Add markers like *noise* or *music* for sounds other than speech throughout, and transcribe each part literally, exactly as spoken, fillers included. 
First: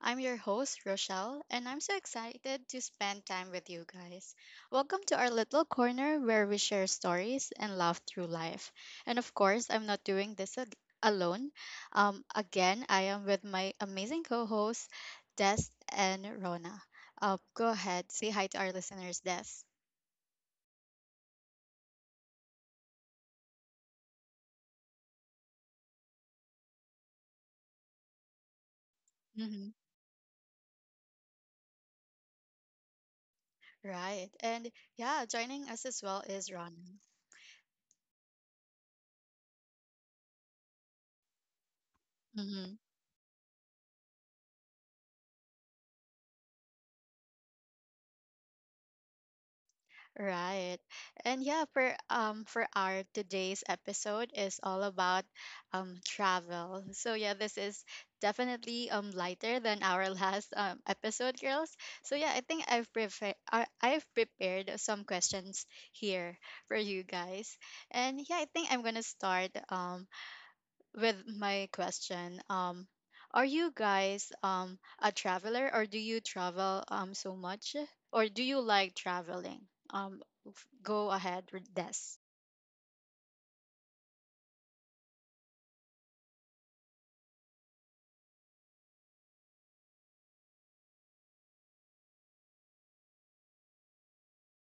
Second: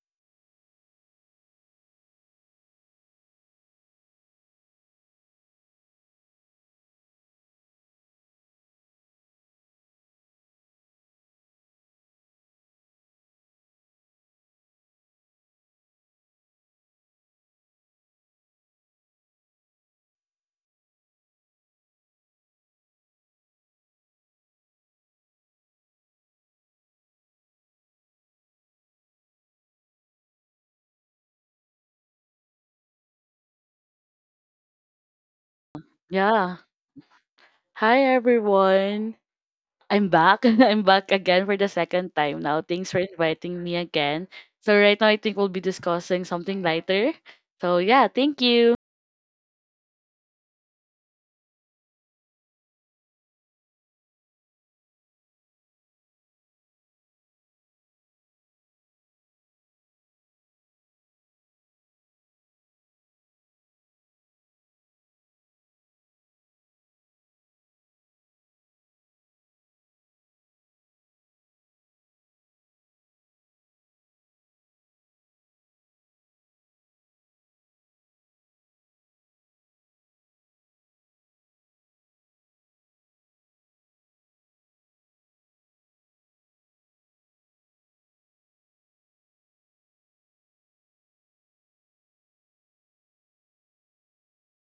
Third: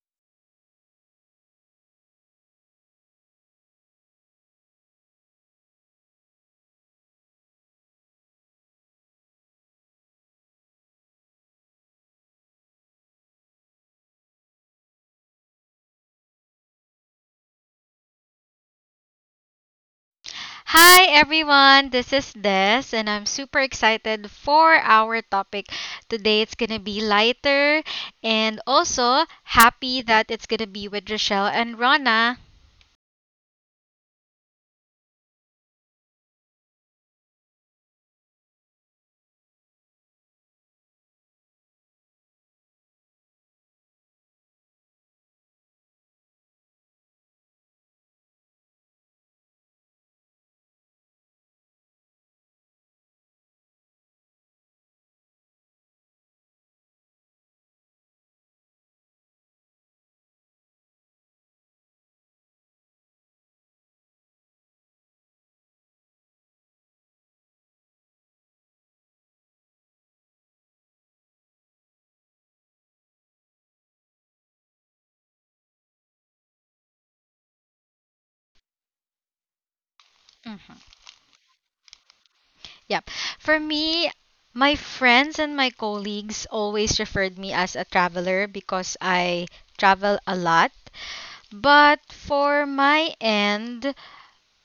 I'm your host, Rochelle, and I'm so excited to spend time with you guys. Welcome to our little corner where we share stories and laugh through life. And of course, I'm not doing this ag- alone. Um, again, I am with my amazing co hosts, Des and Rona. Uh, go ahead, say hi to our listeners, Des. Hi everyone, this is Des, and I'm super excited for our topic. Today it's gonna be lighter and also hmm happy that it's gonna be with Rochelle and Rana. Right. And yeah, joining us as well is Yeah. Rona. Hi, everyone. I'm back. *laughs* I'm back again for the second time now. Mm-hmm. Thanks for inviting me again. So right now I think we'll be discussing something lighter. So yeah, thank you. Right. And yeah, for um for our today's episode is all about um travel. So yeah, this is definitely um lighter than our *laughs* last um episode, girls. So yeah, I think I've prefer uh, I've prepared some questions here for you guys. And yeah, I think I'm gonna start um with my question. Um, are you guys um a traveler, or do you travel um so much, or do you like traveling? Um, f- Mhm. Go ahead with this. Yep. For me, my friends and my colleagues always referred me as a traveler because I travel a lot. But for my end,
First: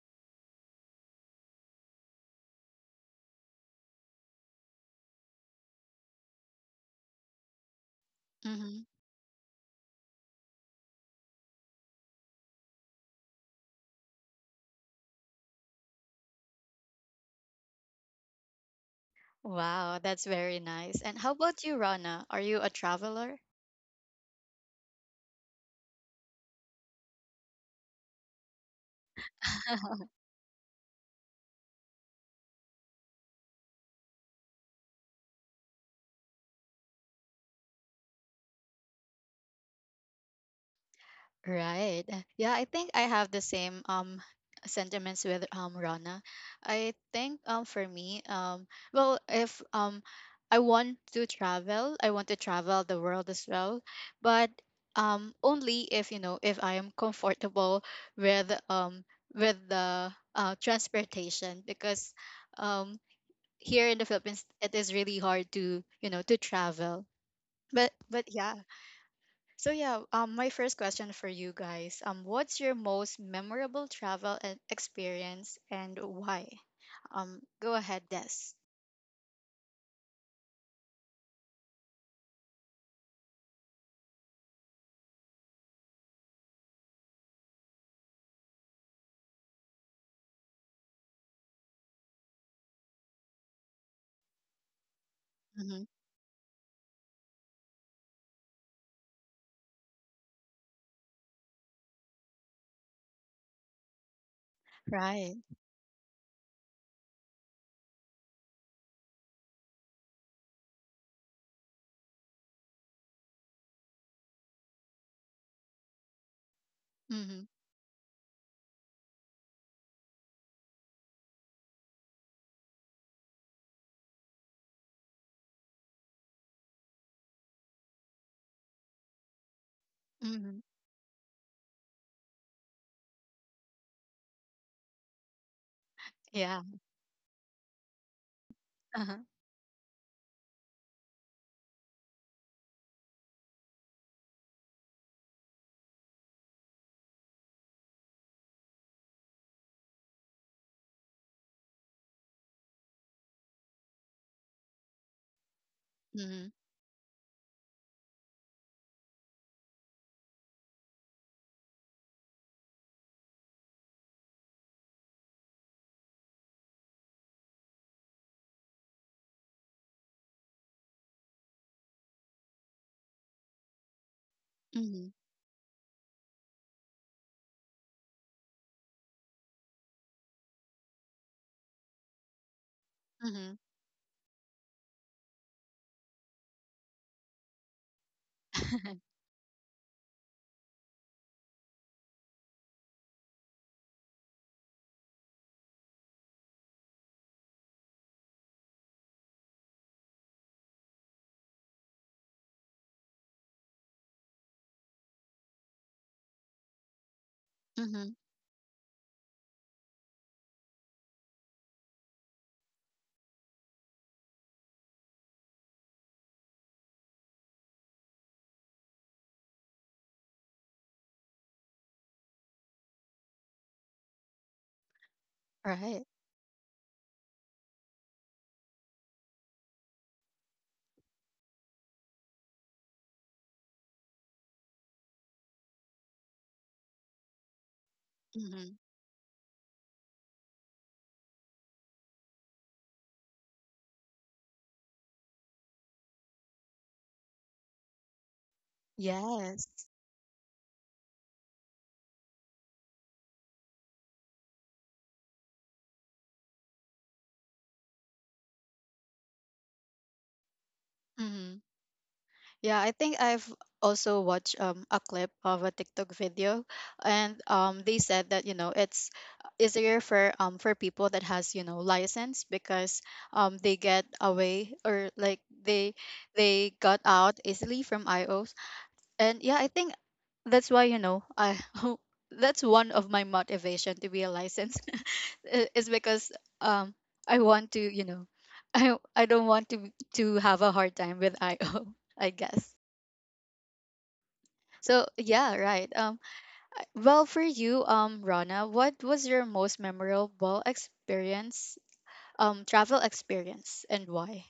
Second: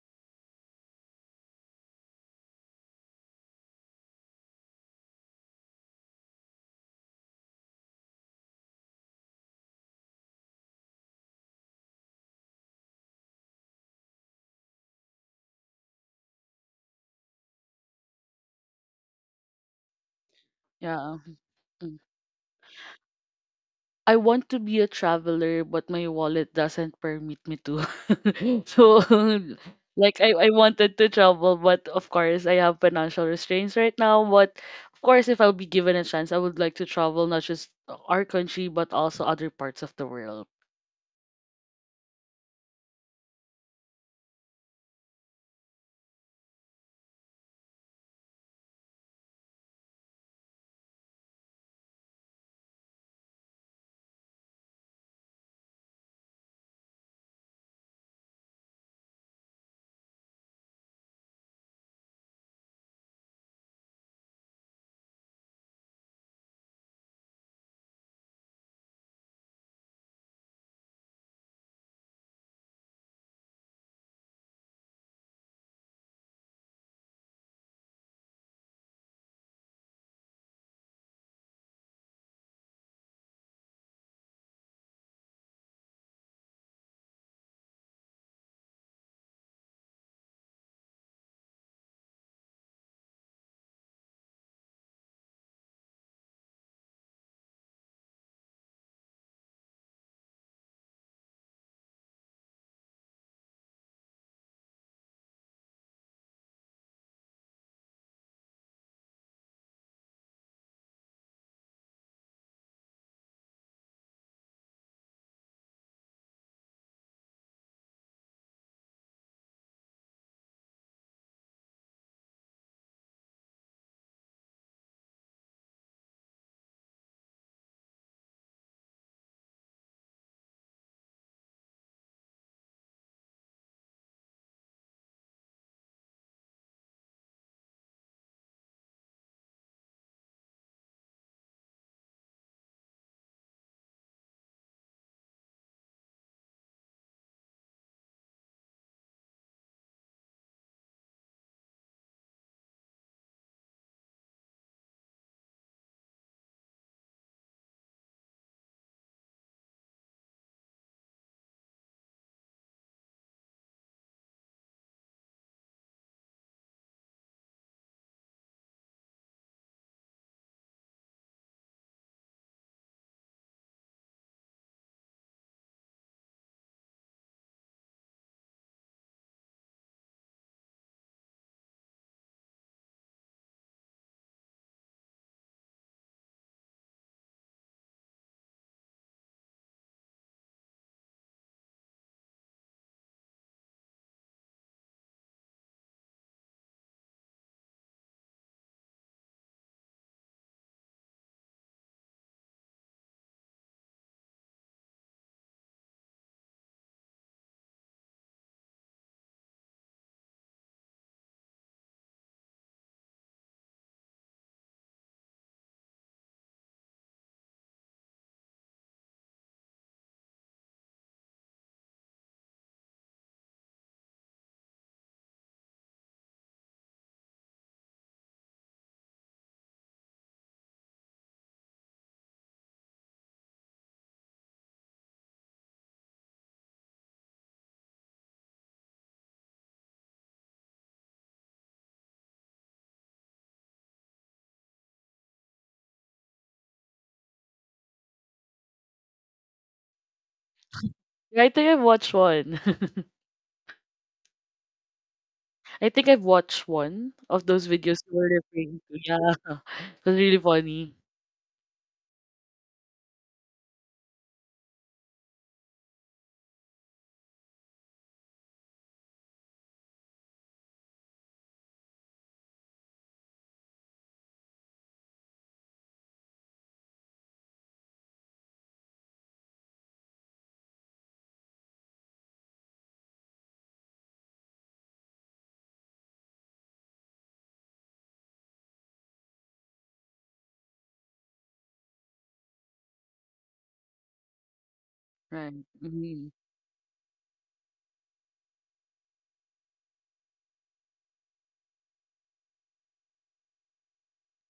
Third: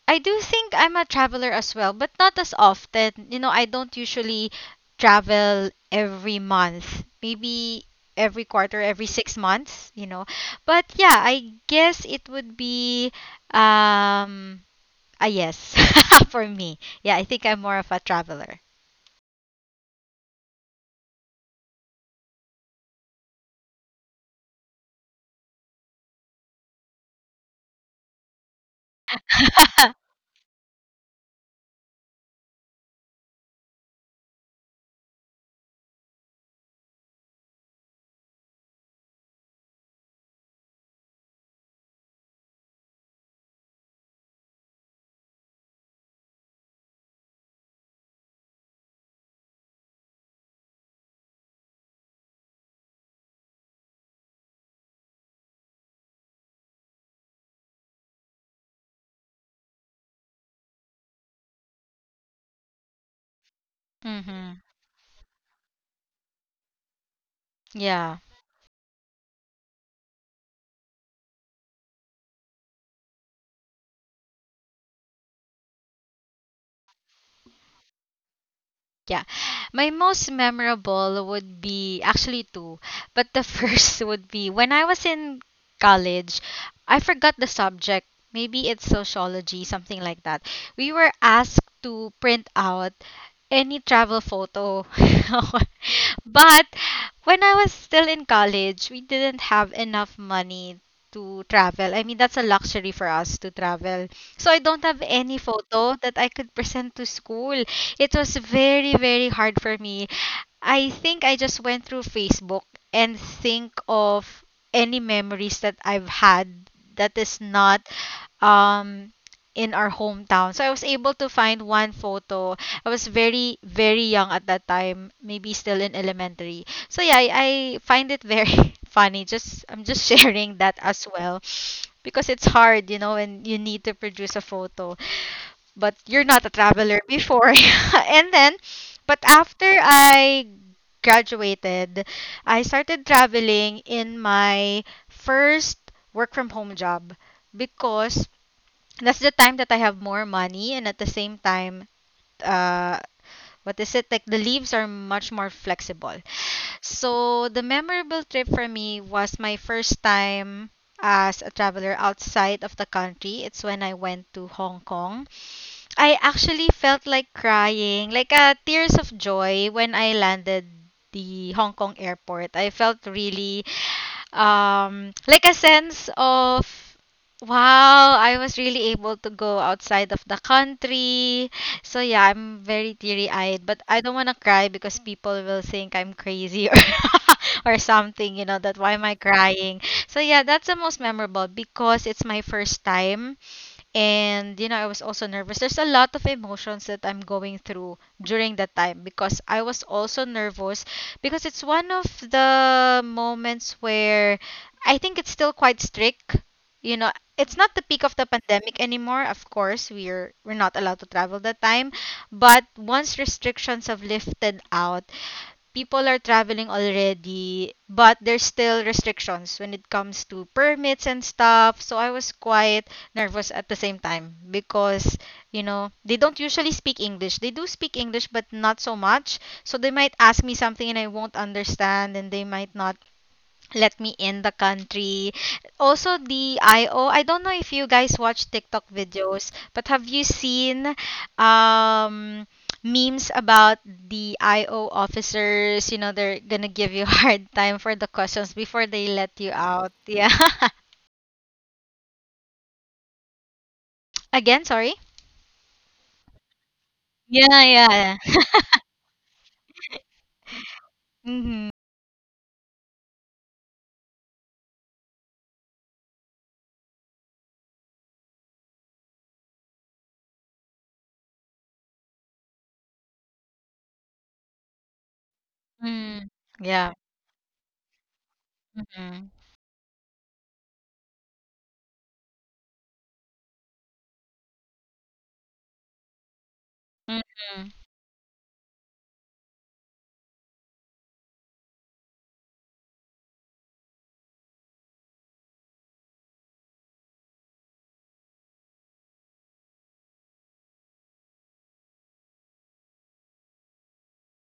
I do think I'm a traveler as well, but not as often. You know, I don't usually travel every month. Maybe every Mm-hmm. quarter, every six months, you know. But yeah, I guess it would be um a yes *laughs* for me. Yeah, I think I'm more of a traveler. Wow, that's very nice. And Yeah. how about you, Mm. Rana? Are you a traveler? I want to be a traveler, but my wallet doesn't permit me to. *laughs* So *laughs* *laughs* *laughs* like, I, I wanted to travel, but of course I have financial restraints right now. But of course, if I'll be given a chance, I would like to travel not just our country but also other parts of the world. Right. Yeah, I think I have the same um sentiments with um Rana. I think um for me, um well if um I want to travel, I want to travel the world as well, but um only if you know if I am comfortable with um with the uh transportation, because um here in the Philippines Mm-hmm. it is really hard to you know to travel. But Yeah. but yeah, so yeah, um, my first question for you guys, um, what's your most memorable travel e- experience and why? Um, go ahead, Des. Yeah. My most memorable would be actually two, but the *laughs* first would be when I was in college, I forgot the subject. Maybe it's sociology, something like that. We were asked to print out any travel photo. Mm-hmm. *laughs* But when I was still in college, we didn't have enough money to travel. I mean, that's a luxury for us to travel. So I don't have any Right. photo that I could present to school. It was very, very hard for me. I think I just went through Facebook and think of any memories that I've had that is Mm-hmm. not um in our hometown. So I was able to find one photo. I was very very young at that time, maybe still in elementary. So yeah, I, I find it very *laughs* funny. Just I'm just *laughs* sharing Mm-hmm. that as well because it's hard, you know, when you need to produce a photo, but you're not a Yeah. traveler before. *laughs* And then but Uh-huh. after I graduated, I started traveling in my first work from home job because that's the time that I have more money and at the same time uh what is it like the leaves are much more flexible Mm-hmm. so the memorable trip for me was my first time as a traveler outside of the country. It's when I went to Hong Kong. I actually felt like crying, like uh, tears of joy when I landed the Hong Kong airport. I felt really um, Mm-hmm. like a sense of wow, I was really able to go outside of the country. So yeah, I'm very Mm-hmm. teary-eyed, but I don't want to cry because people will think I'm crazy or *laughs* or something, you know, that why am I *laughs* crying? So yeah, that's the most memorable because it's my first time and you know, I was also nervous. There's a lot of emotions that I'm going through during that time because I was also nervous because it's one of the moments where I think it's still quite strict. You know, it's not the peak of Mm-hmm. the pandemic anymore. Of course, we're we're not allowed to travel that time, but once restrictions have lifted out, people are traveling already, but there's still restrictions when it comes to permits and stuff. So I was quite nervous at the same time because, you know, Right. they don't usually speak English. They do speak English, but not so much. So they might ask me something and I won't understand, and they might not let me in the country. Also the I O. I don't know if you guys watch Mm-hmm. TikTok videos, but have you seen um memes about the I O officers, you know, they're gonna give you *laughs* hard time for the questions before they let you Yes. out. Yeah. *laughs* Yeah, I think I've watched one. *laughs* Again, sorry. I think I've watched one of Yeah, those videos you yeah. were referring to. Yeah, *laughs* it was really funny. Mm-hmm. Mm-hmm. Yeah, I think I've also watched um, a clip of a TikTok video, and um, they said that you know it's easier for um for people that has you know license, because um they get away, or like they Mm. they Yeah. got out easily from I Os, Mm-hmm. and yeah, I think that's why you know I *laughs* that's one of my motivation to be a license *laughs* I- is because um I Mm-hmm. want to you know *laughs* I I don't want to to have a hard time with I O *laughs* I guess. So Right. yeah, right. Um, Mm-hmm. I- well, for you, um, Rana, what was your most memorable experience, um, travel experience, and why?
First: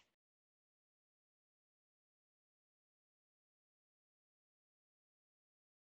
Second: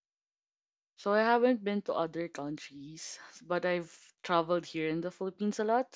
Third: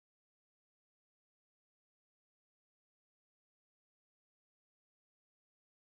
So I haven't been to other countries, but I've traveled here in the Philippines a lot.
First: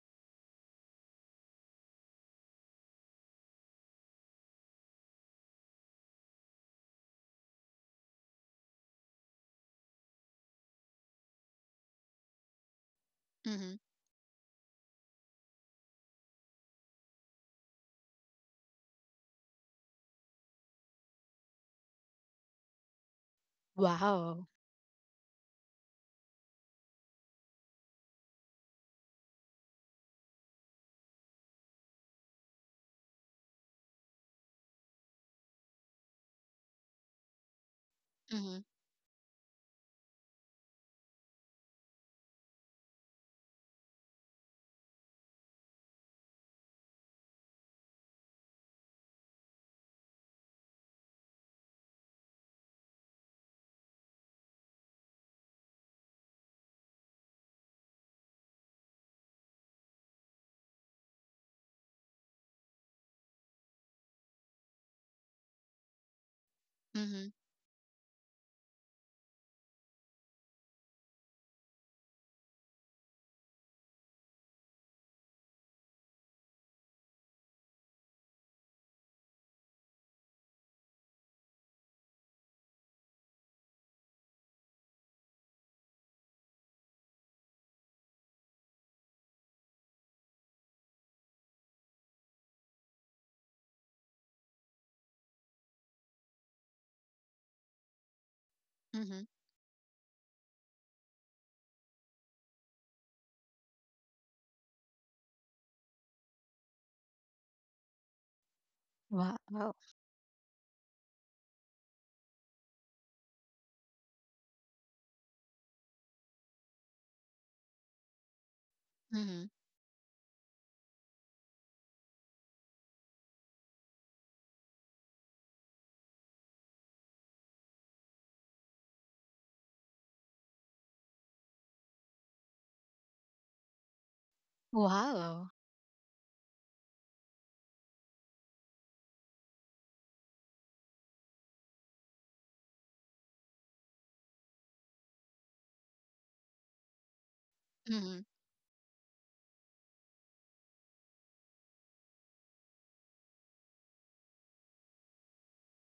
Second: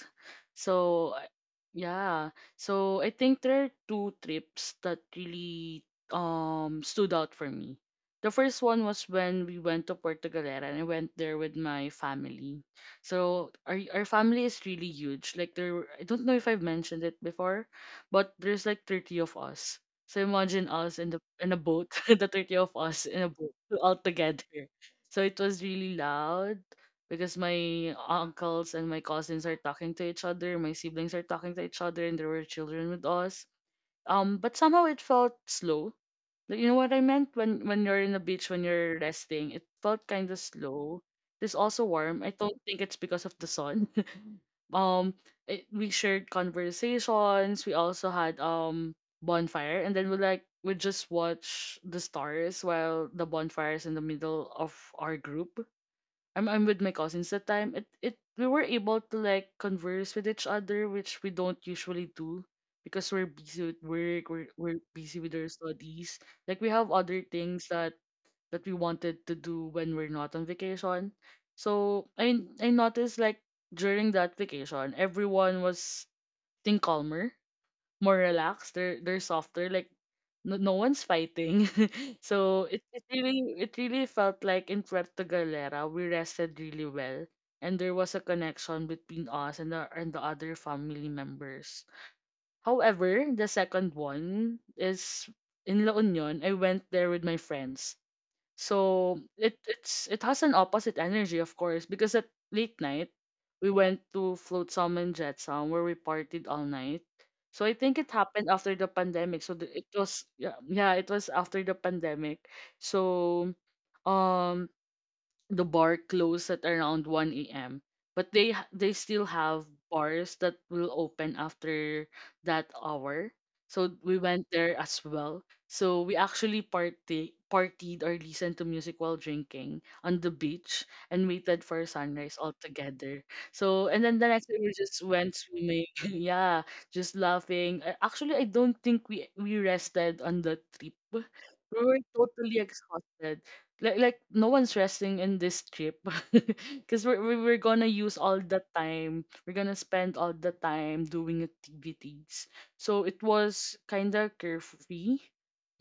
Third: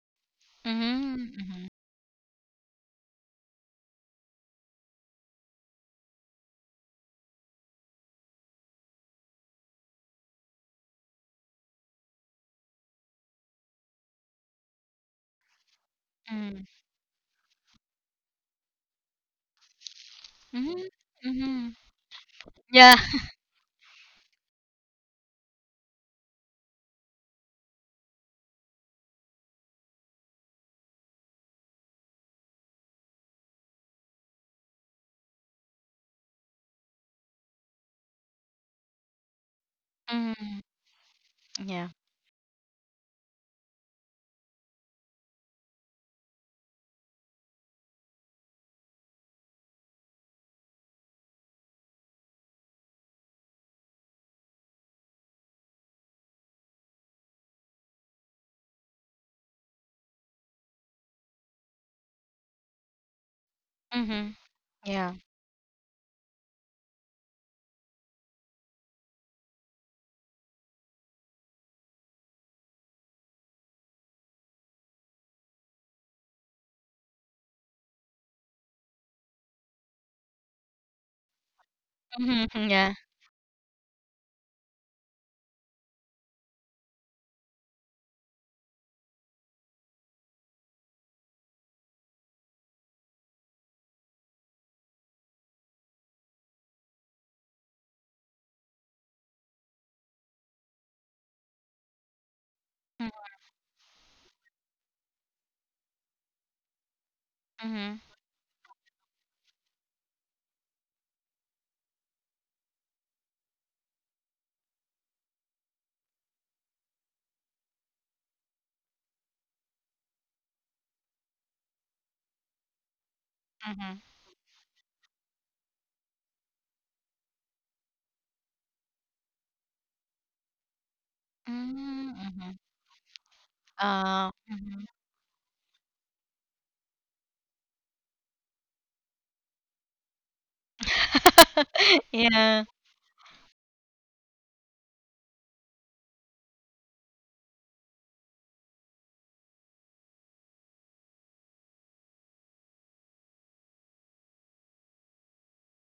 So I- Mm-hmm. yeah, so I think there are two trips that really um stood out for me. The first one was when we went to Portugalera and I went there with my family. So Mm-hmm. our our family is really huge. Like there were- I don't know if I've mentioned it before, but there's like thirty of us. So imagine Mm-hmm. us in the in a Mm-hmm. boat, *laughs* the thirty of Yeah. us *laughs* in a boat all Wow. together, so it was really loud because my uncles and my cousins are talking to each other, my siblings are talking to each other, and there were children with us. Um, but somehow it felt slow, like, you know what I meant? When when you're in the beach, Mm-hmm. when you're resting, it felt kind of Mm-hmm. slow. It's also Yeah. warm. I don't think it's because of the sun. *laughs* um, it, we shared conversations. We also had um bonfire, and then we, like, we just watch the stars while the bonfire is in the middle of our group. I'm I'm with my cousins that time. It it we were able to, like, converse with each other, which we don't usually do because we're busy with work, Mm-hmm. we're we're Yeah. busy with our studies. Like we have other Mm-hmm. things that that we wanted to do when we're not on vacation. So I I noticed, like, during that vacation, everyone was think calmer, more relaxed. They're they're softer. Like, no, no one's fighting. *laughs* Mhm, So mhm, it, yeah. it really it really felt like in Puerto Galera we rested really well, and there was a connection between us and the and the other family members. However, the second one is in La Union. I went there with my friends. So Mm-hmm. it it's it has an opposite energy, of course, because at late night Mhm, we went to Float Salmon Jet Sound where we partied all night. So I think mhm, it happened after the pandemic. So the, Wow. it was, yeah, yeah, it was after the pandemic. So um the bar closed at around one a m. But they h- they still Mm-hmm. have bars that will open after that hour. So mhm. we went there as well. So we actually party partied or listened to music while drinking on the beach and waited for Mm, sunrise all mhm. together. So and then the Uh next day we mhm. just went Wow. swimming. *laughs* Yeah, just laughing. Uh, Actually, I don't think we we rested on the trip. We were *laughs* Yeah. totally exhausted, like like no one's resting in this trip, *laughs* because we're we're we're gonna Mm-hmm. use all the time, we're gonna spend all the time doing activities, so it was kind of carefree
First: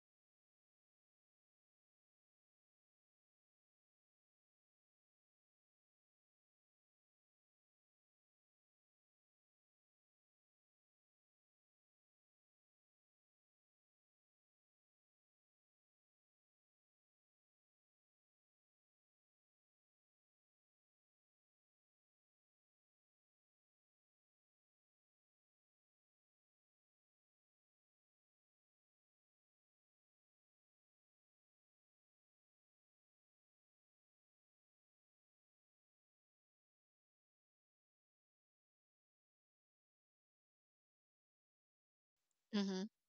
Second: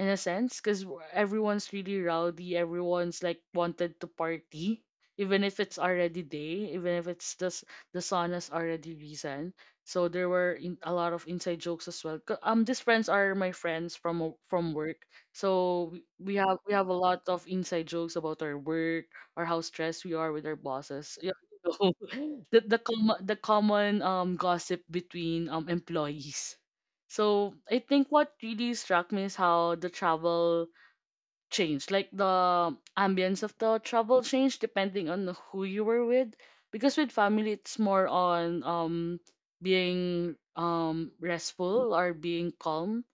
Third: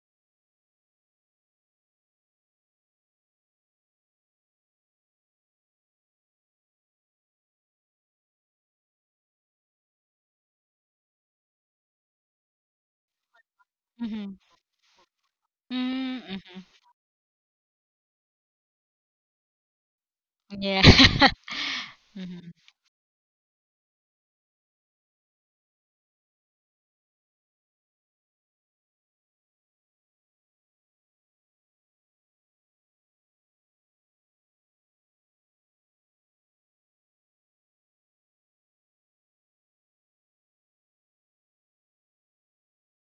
in a sense because everyone's really rowdy. Everyone's, like, wanted to party, even if it's already day, even if it's just the sun has already risen. So there were in, a lot of inside jokes as well, 'cause um these friends are my friends Mhm. from from work. So we Mm, we mhm. have we have a lot of inside jokes about our work, or how stressed we are with our Yeah. bosses. *laughs* Yeah, *laughs* you Mhm. the the com- the common um gossip between um employees. So I think what really struck me is how the travel changed, like the ambience of the travel changed depending on who you were with. Because with family, it's more on um being um restful or being Mm-hmm. calm,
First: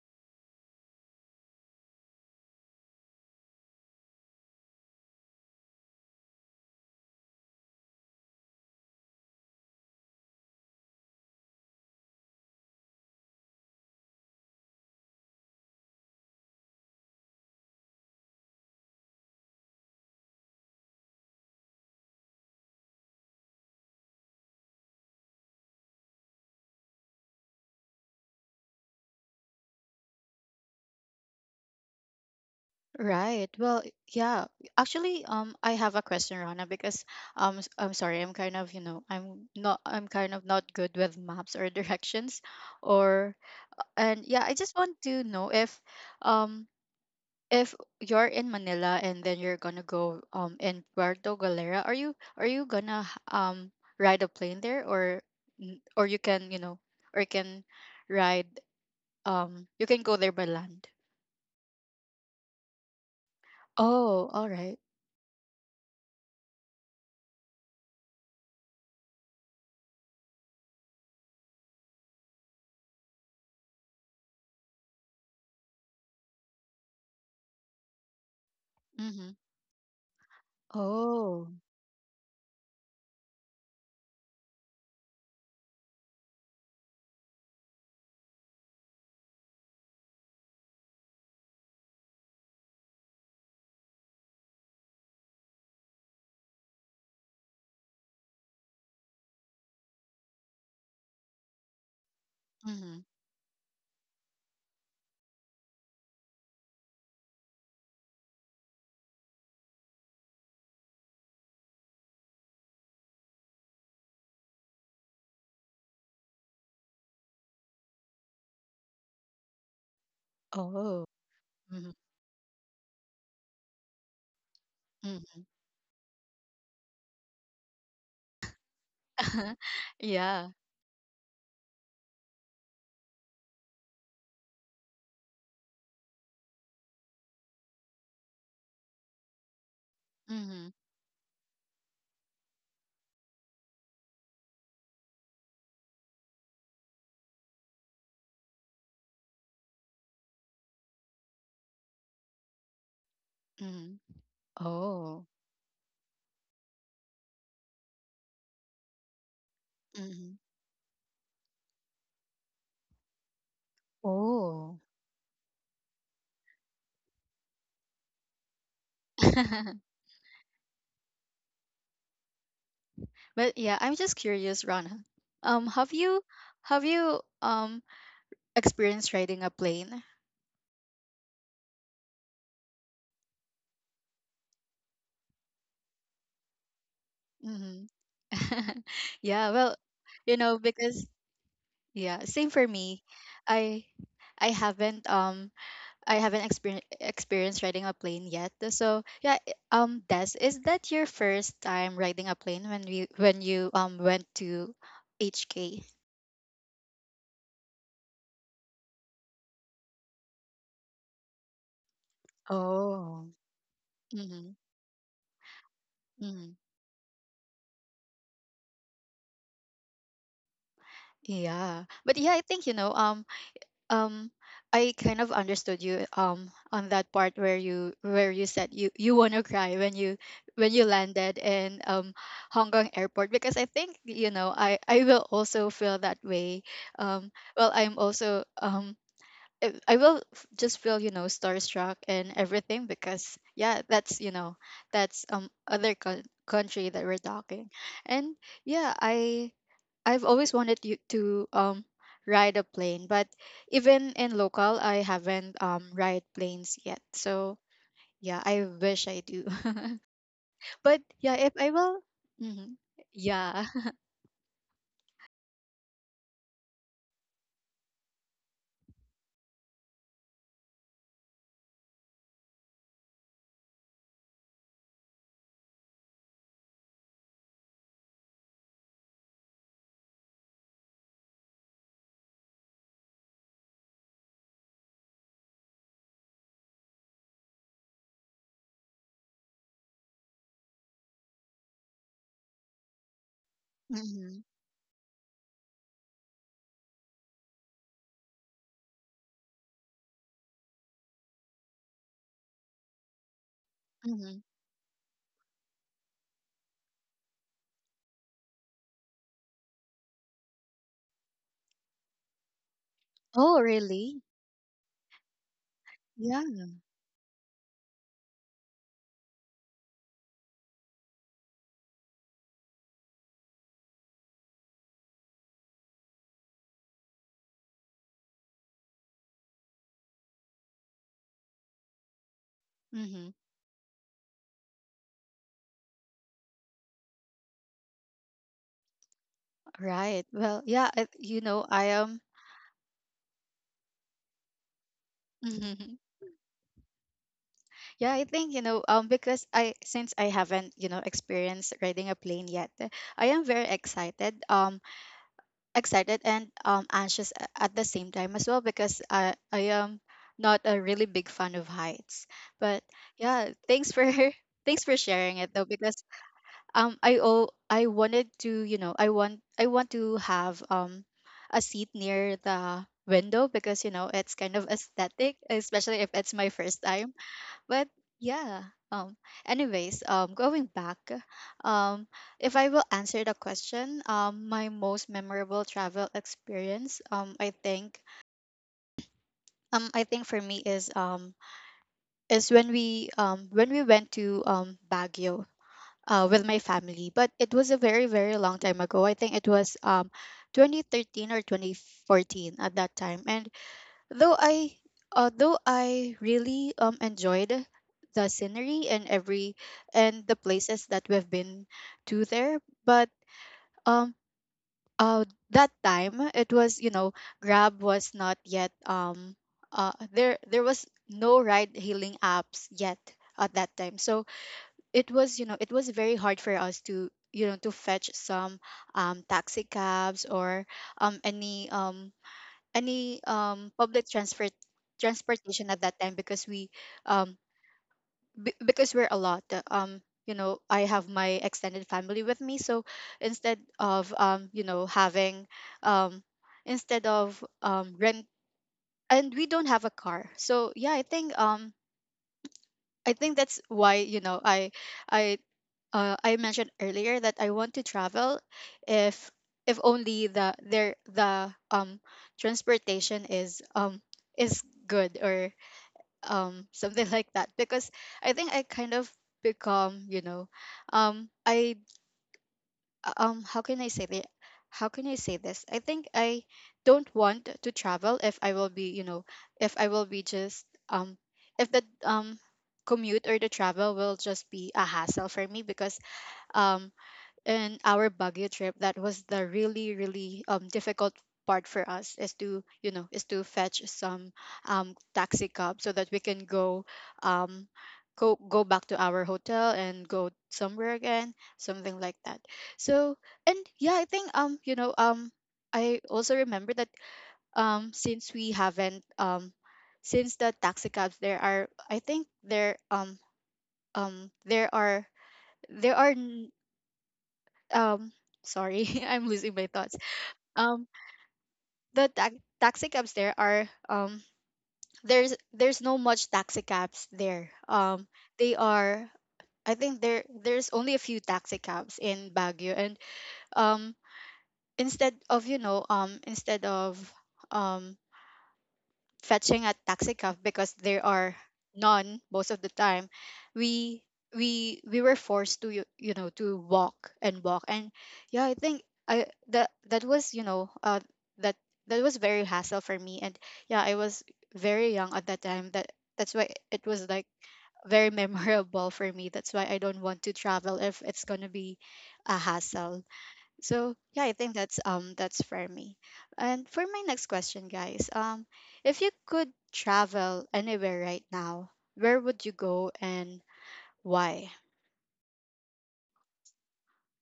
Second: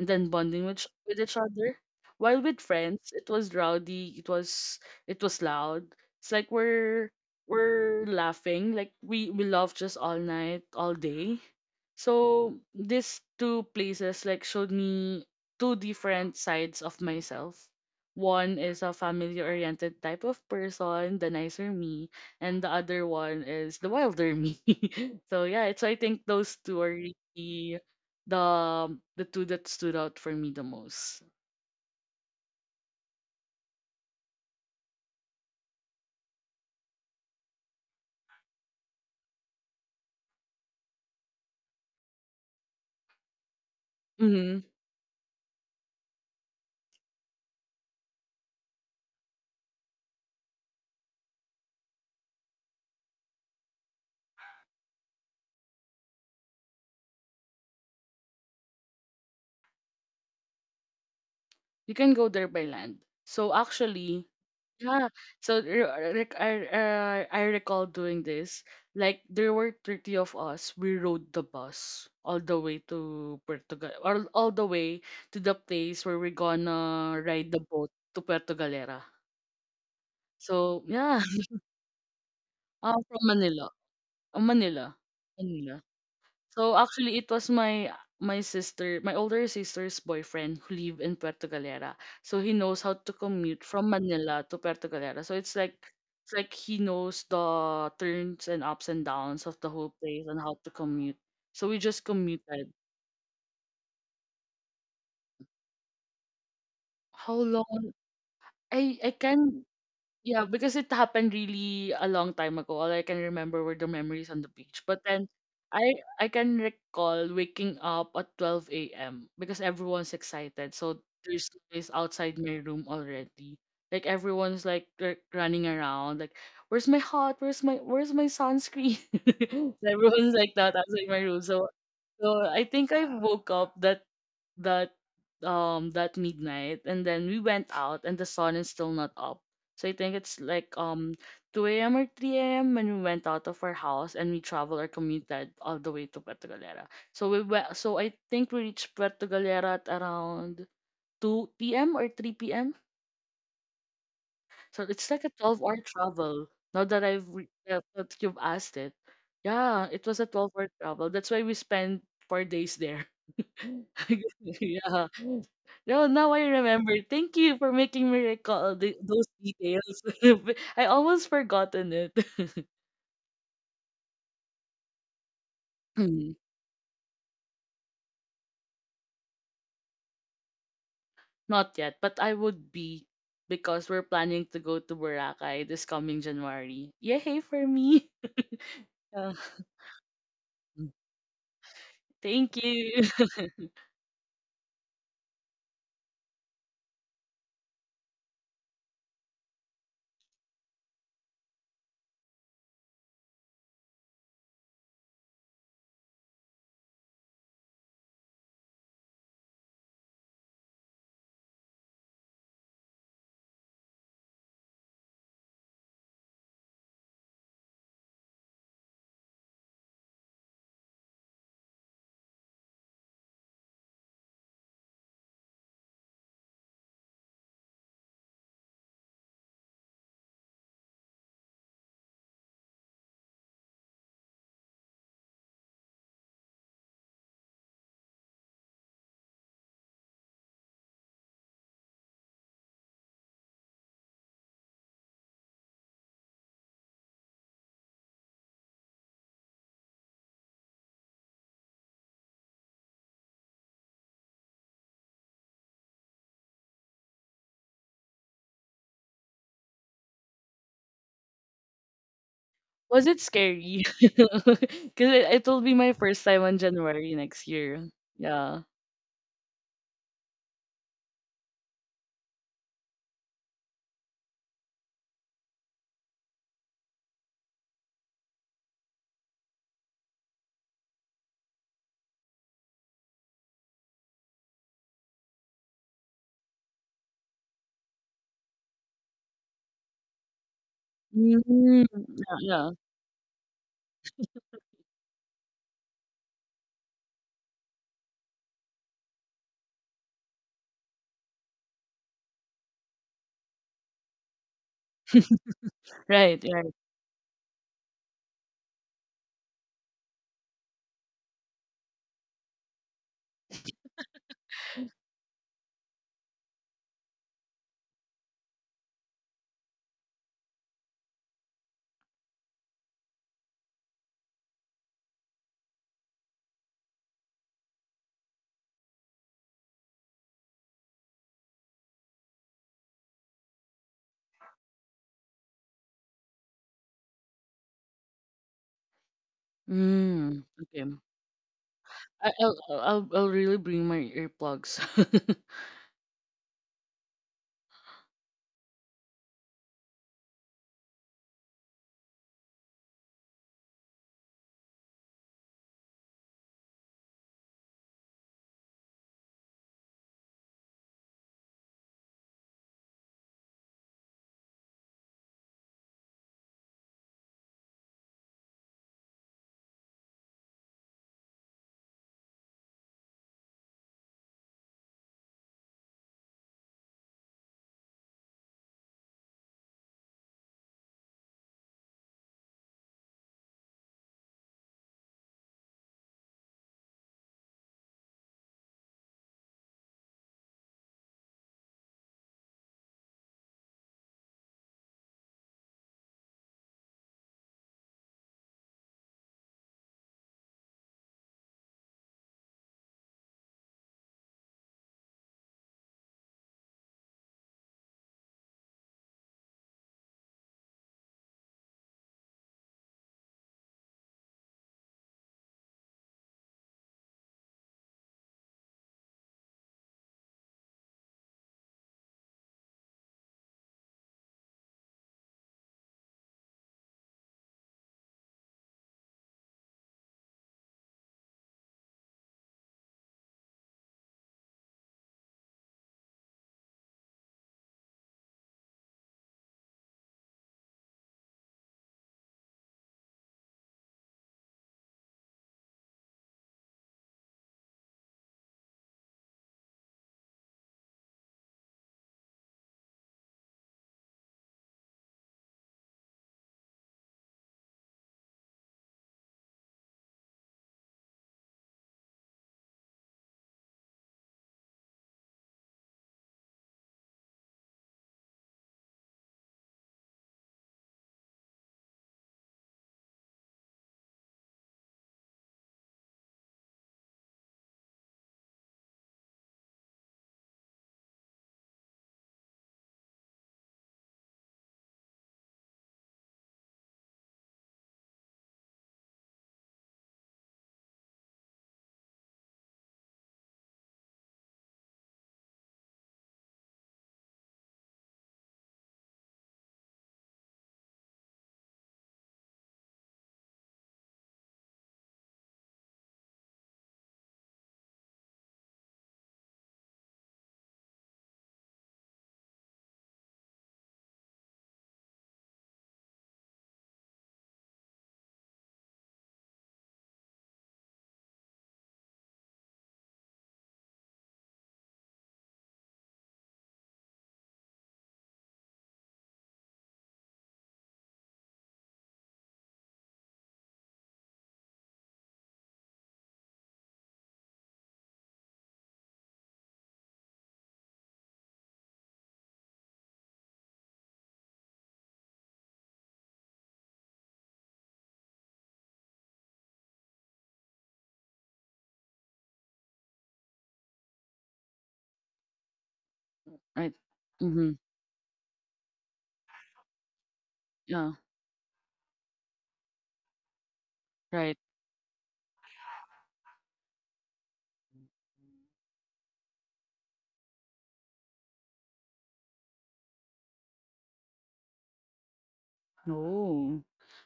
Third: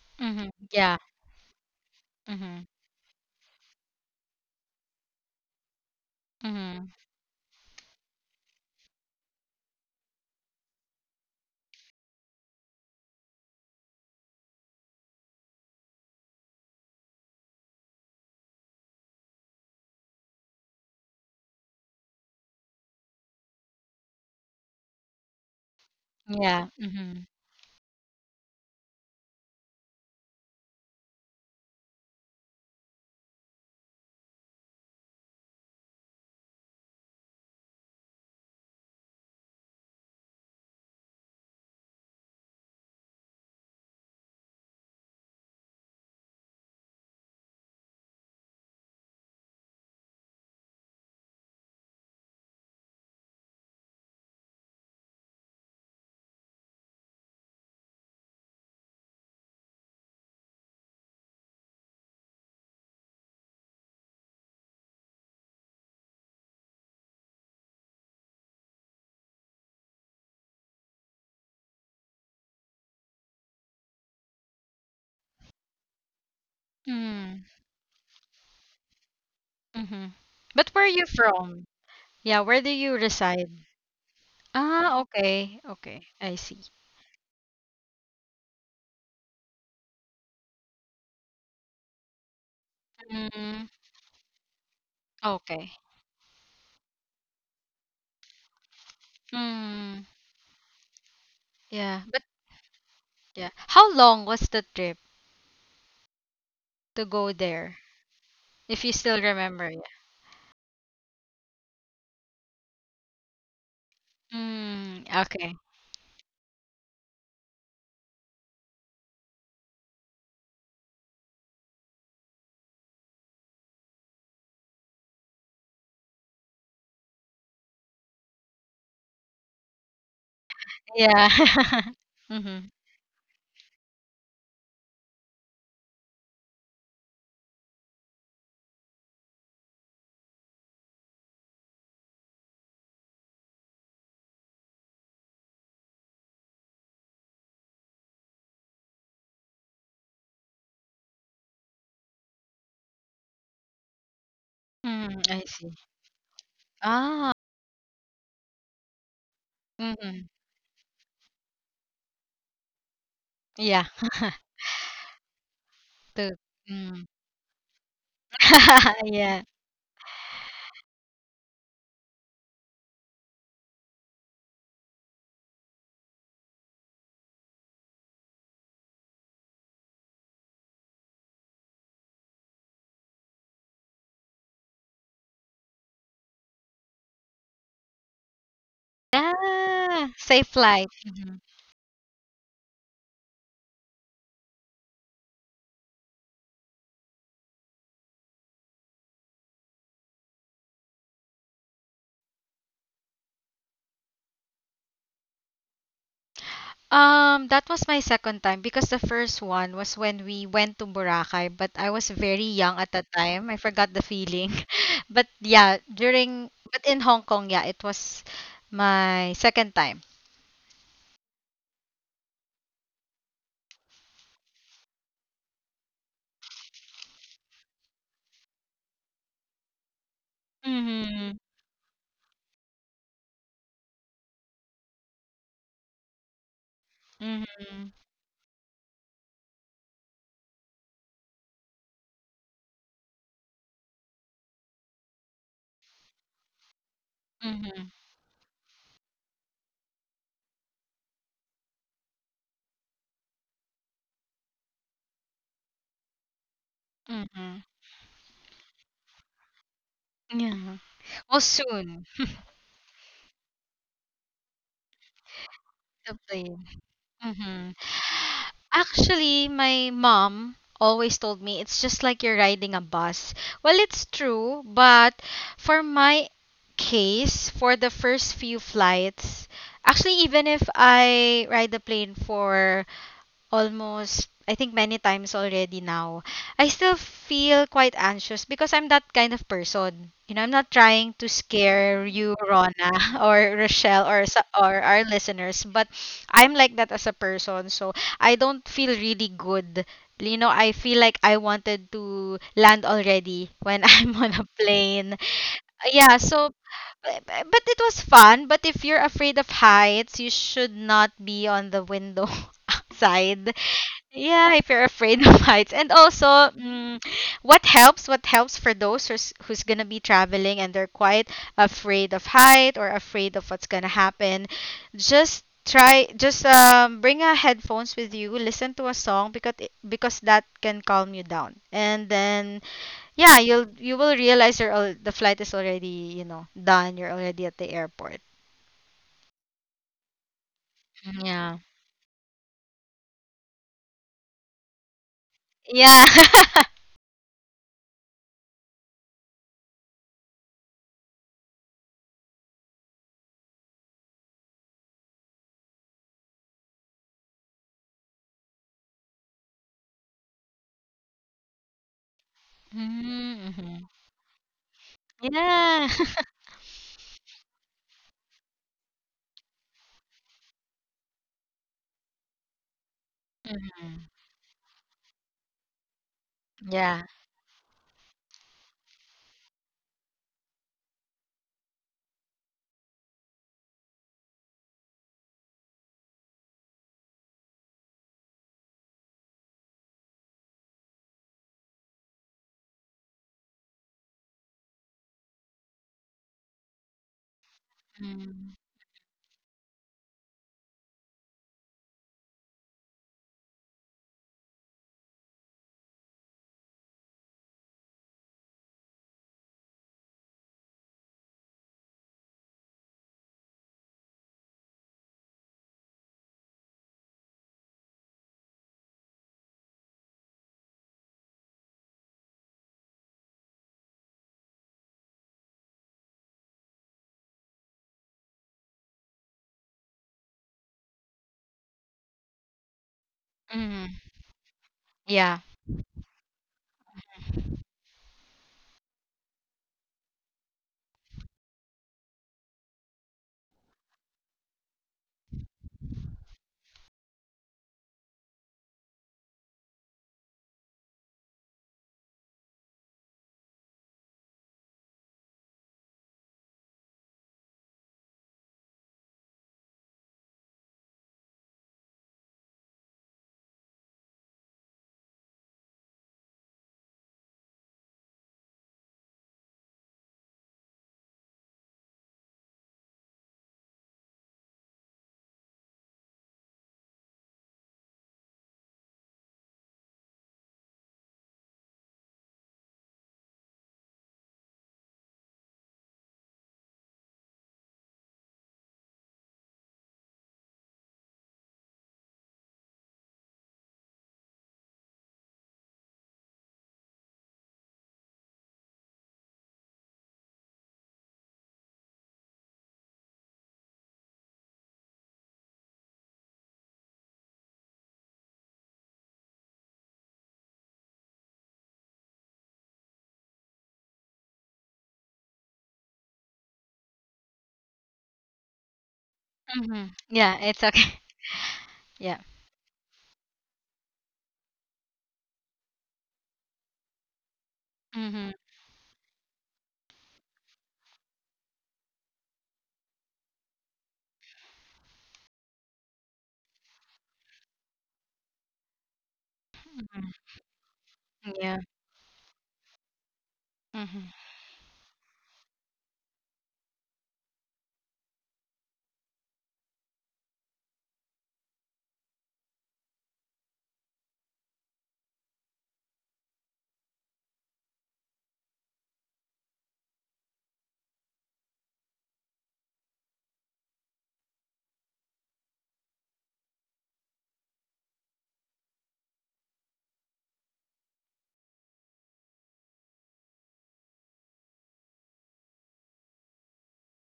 and then Mhm. bonding with, ch- Yeah. with each other. While with Mhm. friends, it was rowdy, it was it was loud. It's like Mhm. we're we're laughing, like we we love just all night, all day. So these two places, like, showed me two different sides of myself. One is a family-oriented type of person, the nicer me, and the other one is the wilder me. *laughs* So yeah, so I think those Yeah. two are really Mhm. the the two that stood out for me the most. Right. Well, yeah. Actually, um, I have a question, Rana, because um, s- I'm sorry, I'm kind of, you know, I'm not, I'm kind of not good with maps or *laughs* directions, or and yeah, I Mm-hmm. just want to know if um if you're in Manila and then you're gonna go um in Puerto Galera, are you are you gonna h- um ride a plane there, or n- or you can you know or you can ride um you can go there by land? You can go there by land. So actually, Oh, all right. yeah. So re- re- I, I I recall doing this. Like there were thirty of us. We rode the bus all the way to Puerto Gal all, all the way to the place where we're gonna Mm, ride the boat to Puerto Galera. Mhm. mhm. But where are So you yeah, Oh. *laughs* from? Yeah, where do you um, from reside? Manila, uh, Ah, Manila, okay. Manila. Okay. I see. So actually it was my my sister, my older sister's boyfriend who live in Puerto Galera. So he knows how to Mm, commute from Manila to Puerto Galera. So it's okay. like it's like he knows the turns and ups and downs of the whole Mm, place and how to commute. So we yeah. just But commuted. Mhm. yeah. How long was the trip to go How there? long? If you I I still remember. can Yeah, because it happened really a long time ago. All I can remember were the memories on the beach. Mm, But then okay. I I can recall waking up at twelve a m because everyone's excited. Oh. So there's noise Mhm. outside my room already. Like everyone's, like, r- Mhm. running around. Like, where's my hat? Where's my where's my sunscreen? *laughs* *laughs* So everyone's Yeah. like that outside Yeah. my room. So *laughs* so Mhm. I think I woke up that that um that midnight, and then we went out and the sun is still not up. So I think it's Mhm. like um two a m or three a m when we went out of our house and we traveled or commuted all the way to Puerto Galera. So we went, so I think we reached Puerto Galera at around two p m or three p m. Mhm. So it's Mm, Oh. like a I see. twelve-hour travel. Now that Ah. I've re- that that you've asked it, yeah, it Mm. was a Mhm. twelve-hour travel. That's why we spent four days there. Yeah. *laughs* *laughs* Oh. Yeah. No, Too. now I remember. Mm. Thank you for making me recall *laughs* the, those Yeah. details. *laughs* *laughs* I almost forgotten it. *laughs* But yeah, I'm just curious, Rana. Um, have you Mm, have you um experience riding a plane. Not yet, but I would be because we're planning to go to Boracay this coming January. Yay for hmm me! *laughs* *laughs* Yeah. yeah, well, Ah, you safe know, flight. because Mhm. yeah, same Thank for me. you. *laughs* I I haven't um I haven't experienced experienced riding a plane yet. So yeah, i- um, Des, is that your first time riding a plane when you when you um went to H K? Um, that was my second time because the first one was when we went to Boracay, but I was very young at that Oh. time. I forgot the feeling. Mm-hmm. *laughs* But yeah, during Mm-hmm. but in Hong Kong, yeah, it was my second time. Yeah. But yeah, I think you know, um um I kind of understood you um on that part where you where you said you you want to cry when you when you Mm-hmm. landed in um Hong Kong airport, because I think you know I I will also feel that way um well Mm-hmm. I'm also um I I will f- just feel you know starstruck and everything, because yeah that's you know that's um other co- country that we're talking. Mm-hmm. And yeah, I I've always wanted you to um ride a plane, but even in local, I haven't um ride planes yet. Mm-hmm. So yeah, I wish I do. *laughs* Yeah. But yeah, Oh, if I will, soon hmm Was it yeah. scary? *laughs* Because it, it will be my to first time plane. on January next Mhm. year. Yeah. Actually, my mom always told me it's just like you're riding a bus. Well, it's true, but for my case, for the first few flights, actually, even if I ride the plane for almost I think many times already now. I still feel quite anxious because I'm that kind of person. You know, I'm not trying to Mm, scare you, yeah, yeah. Rona, *laughs* or *laughs* Rochelle, or hmm sa- or our listeners, but I'm like that as a person. So I don't feel really good. You know, I feel like I wanted to land already when *laughs* I'm hmm on a plane. Yeah, Right, so right. b- b- but it was fun. But if you're afraid of heights, you should not be on the window *laughs* side Oh, really? yeah, if you're afraid *laughs* of heights. And also, Yeah. mm, what helps, what helps for those who's, who's going to be traveling and they're quite afraid of height or afraid of what's going to happen, just try just um bring a headphones with you, listen to a song because it- because that can calm you down. And then hmm yeah, you'll you will realize you're al- the flight is already, you know, done. You're already at the airport. Right. Mm, Well, okay. yeah. I, you Yeah. know, I am. I, I'll, I'll, I'll I'll really bring my earplugs. *laughs* Yeah. *laughs* *laughs* Yeah, I think you know. Um, because I since I haven't you know experienced riding a plane yet, I am very excited. Um, excited and um, anxious a- at the same time as well, because I, I am not a really big fan of heights. But yeah, Mm-hmm. thanks for *laughs* thanks for sharing it though, Yeah. because *laughs* um I oh I wanted to you know I want I want to have um a seat near the window, because you Mhm. know it's kind of aesthetic, especially if it's my first Yeah. time. But yeah um Anyways, um going back, um if I will answer the question, um my most memorable travel experience, um i think um I think for me is um is when we um when we went to um Baguio, uh, with my family. But it was a very very long Mm. time ago. I think it was um twenty thirteen or twenty fourteen at that time. And Though I although I really um enjoyed the scenery and every and the places that we've been to there, but um uh that time it was you know Grab was not yet um uh there there was no ride hailing apps yet at that time. So it was you know it was very hard for us to you know to fetch some um taxi cabs or um any um any um Mhm. public transport Yeah. transportation at that time, because we um b- because we're a lot uh, um you know I have my extended family with me. So instead of um you know having um instead of um rent, and we don't have a car. So yeah, i think um i think that's why you know i i uh, I mentioned earlier that I want to travel if if only the there the um transportation is um is good, or um something *laughs* like that. Because I think I kind of become you know um I um how can I say the how can I say this, I think I don't want to travel if I will be you know if I will be just um if the um commute or the travel will just be a hassle for me. Because um in our Baguio trip, that was the really, really um difficult part for us is to you know is to fetch some um taxi cab so that we can go um go go back to our hotel and go somewhere again, something like that. So and yeah I think um you know um I also remember that um since we haven't um since the taxi cabs there are I think there um um there are there are um sorry, *laughs* I'm losing my Mhm. thoughts Yeah, it's um okay. *laughs* the Yeah. ta- taxi cabs there are um there's there's no much taxi cabs there. Um Mhm. they are I think there There's only a few taxi cabs in Baguio. And um instead of you know um instead of um fetching a taxi cab, because there are Yeah. none most of the time, we Mhm. we we were forced to you, you know, to walk and walk. And yeah I think I that that was you know uh that that was very hassle for me. And yeah, I was very young at that time, that that's why it Right. was like Mm-hmm. very *laughs* memorable for me. That's why I don't want to travel if Yeah, it's going to be a hassle. So yeah, I right. think that's um that's for me. And for my next question, guys, um, if you could travel anywhere right now, where would you go, and why? Oh.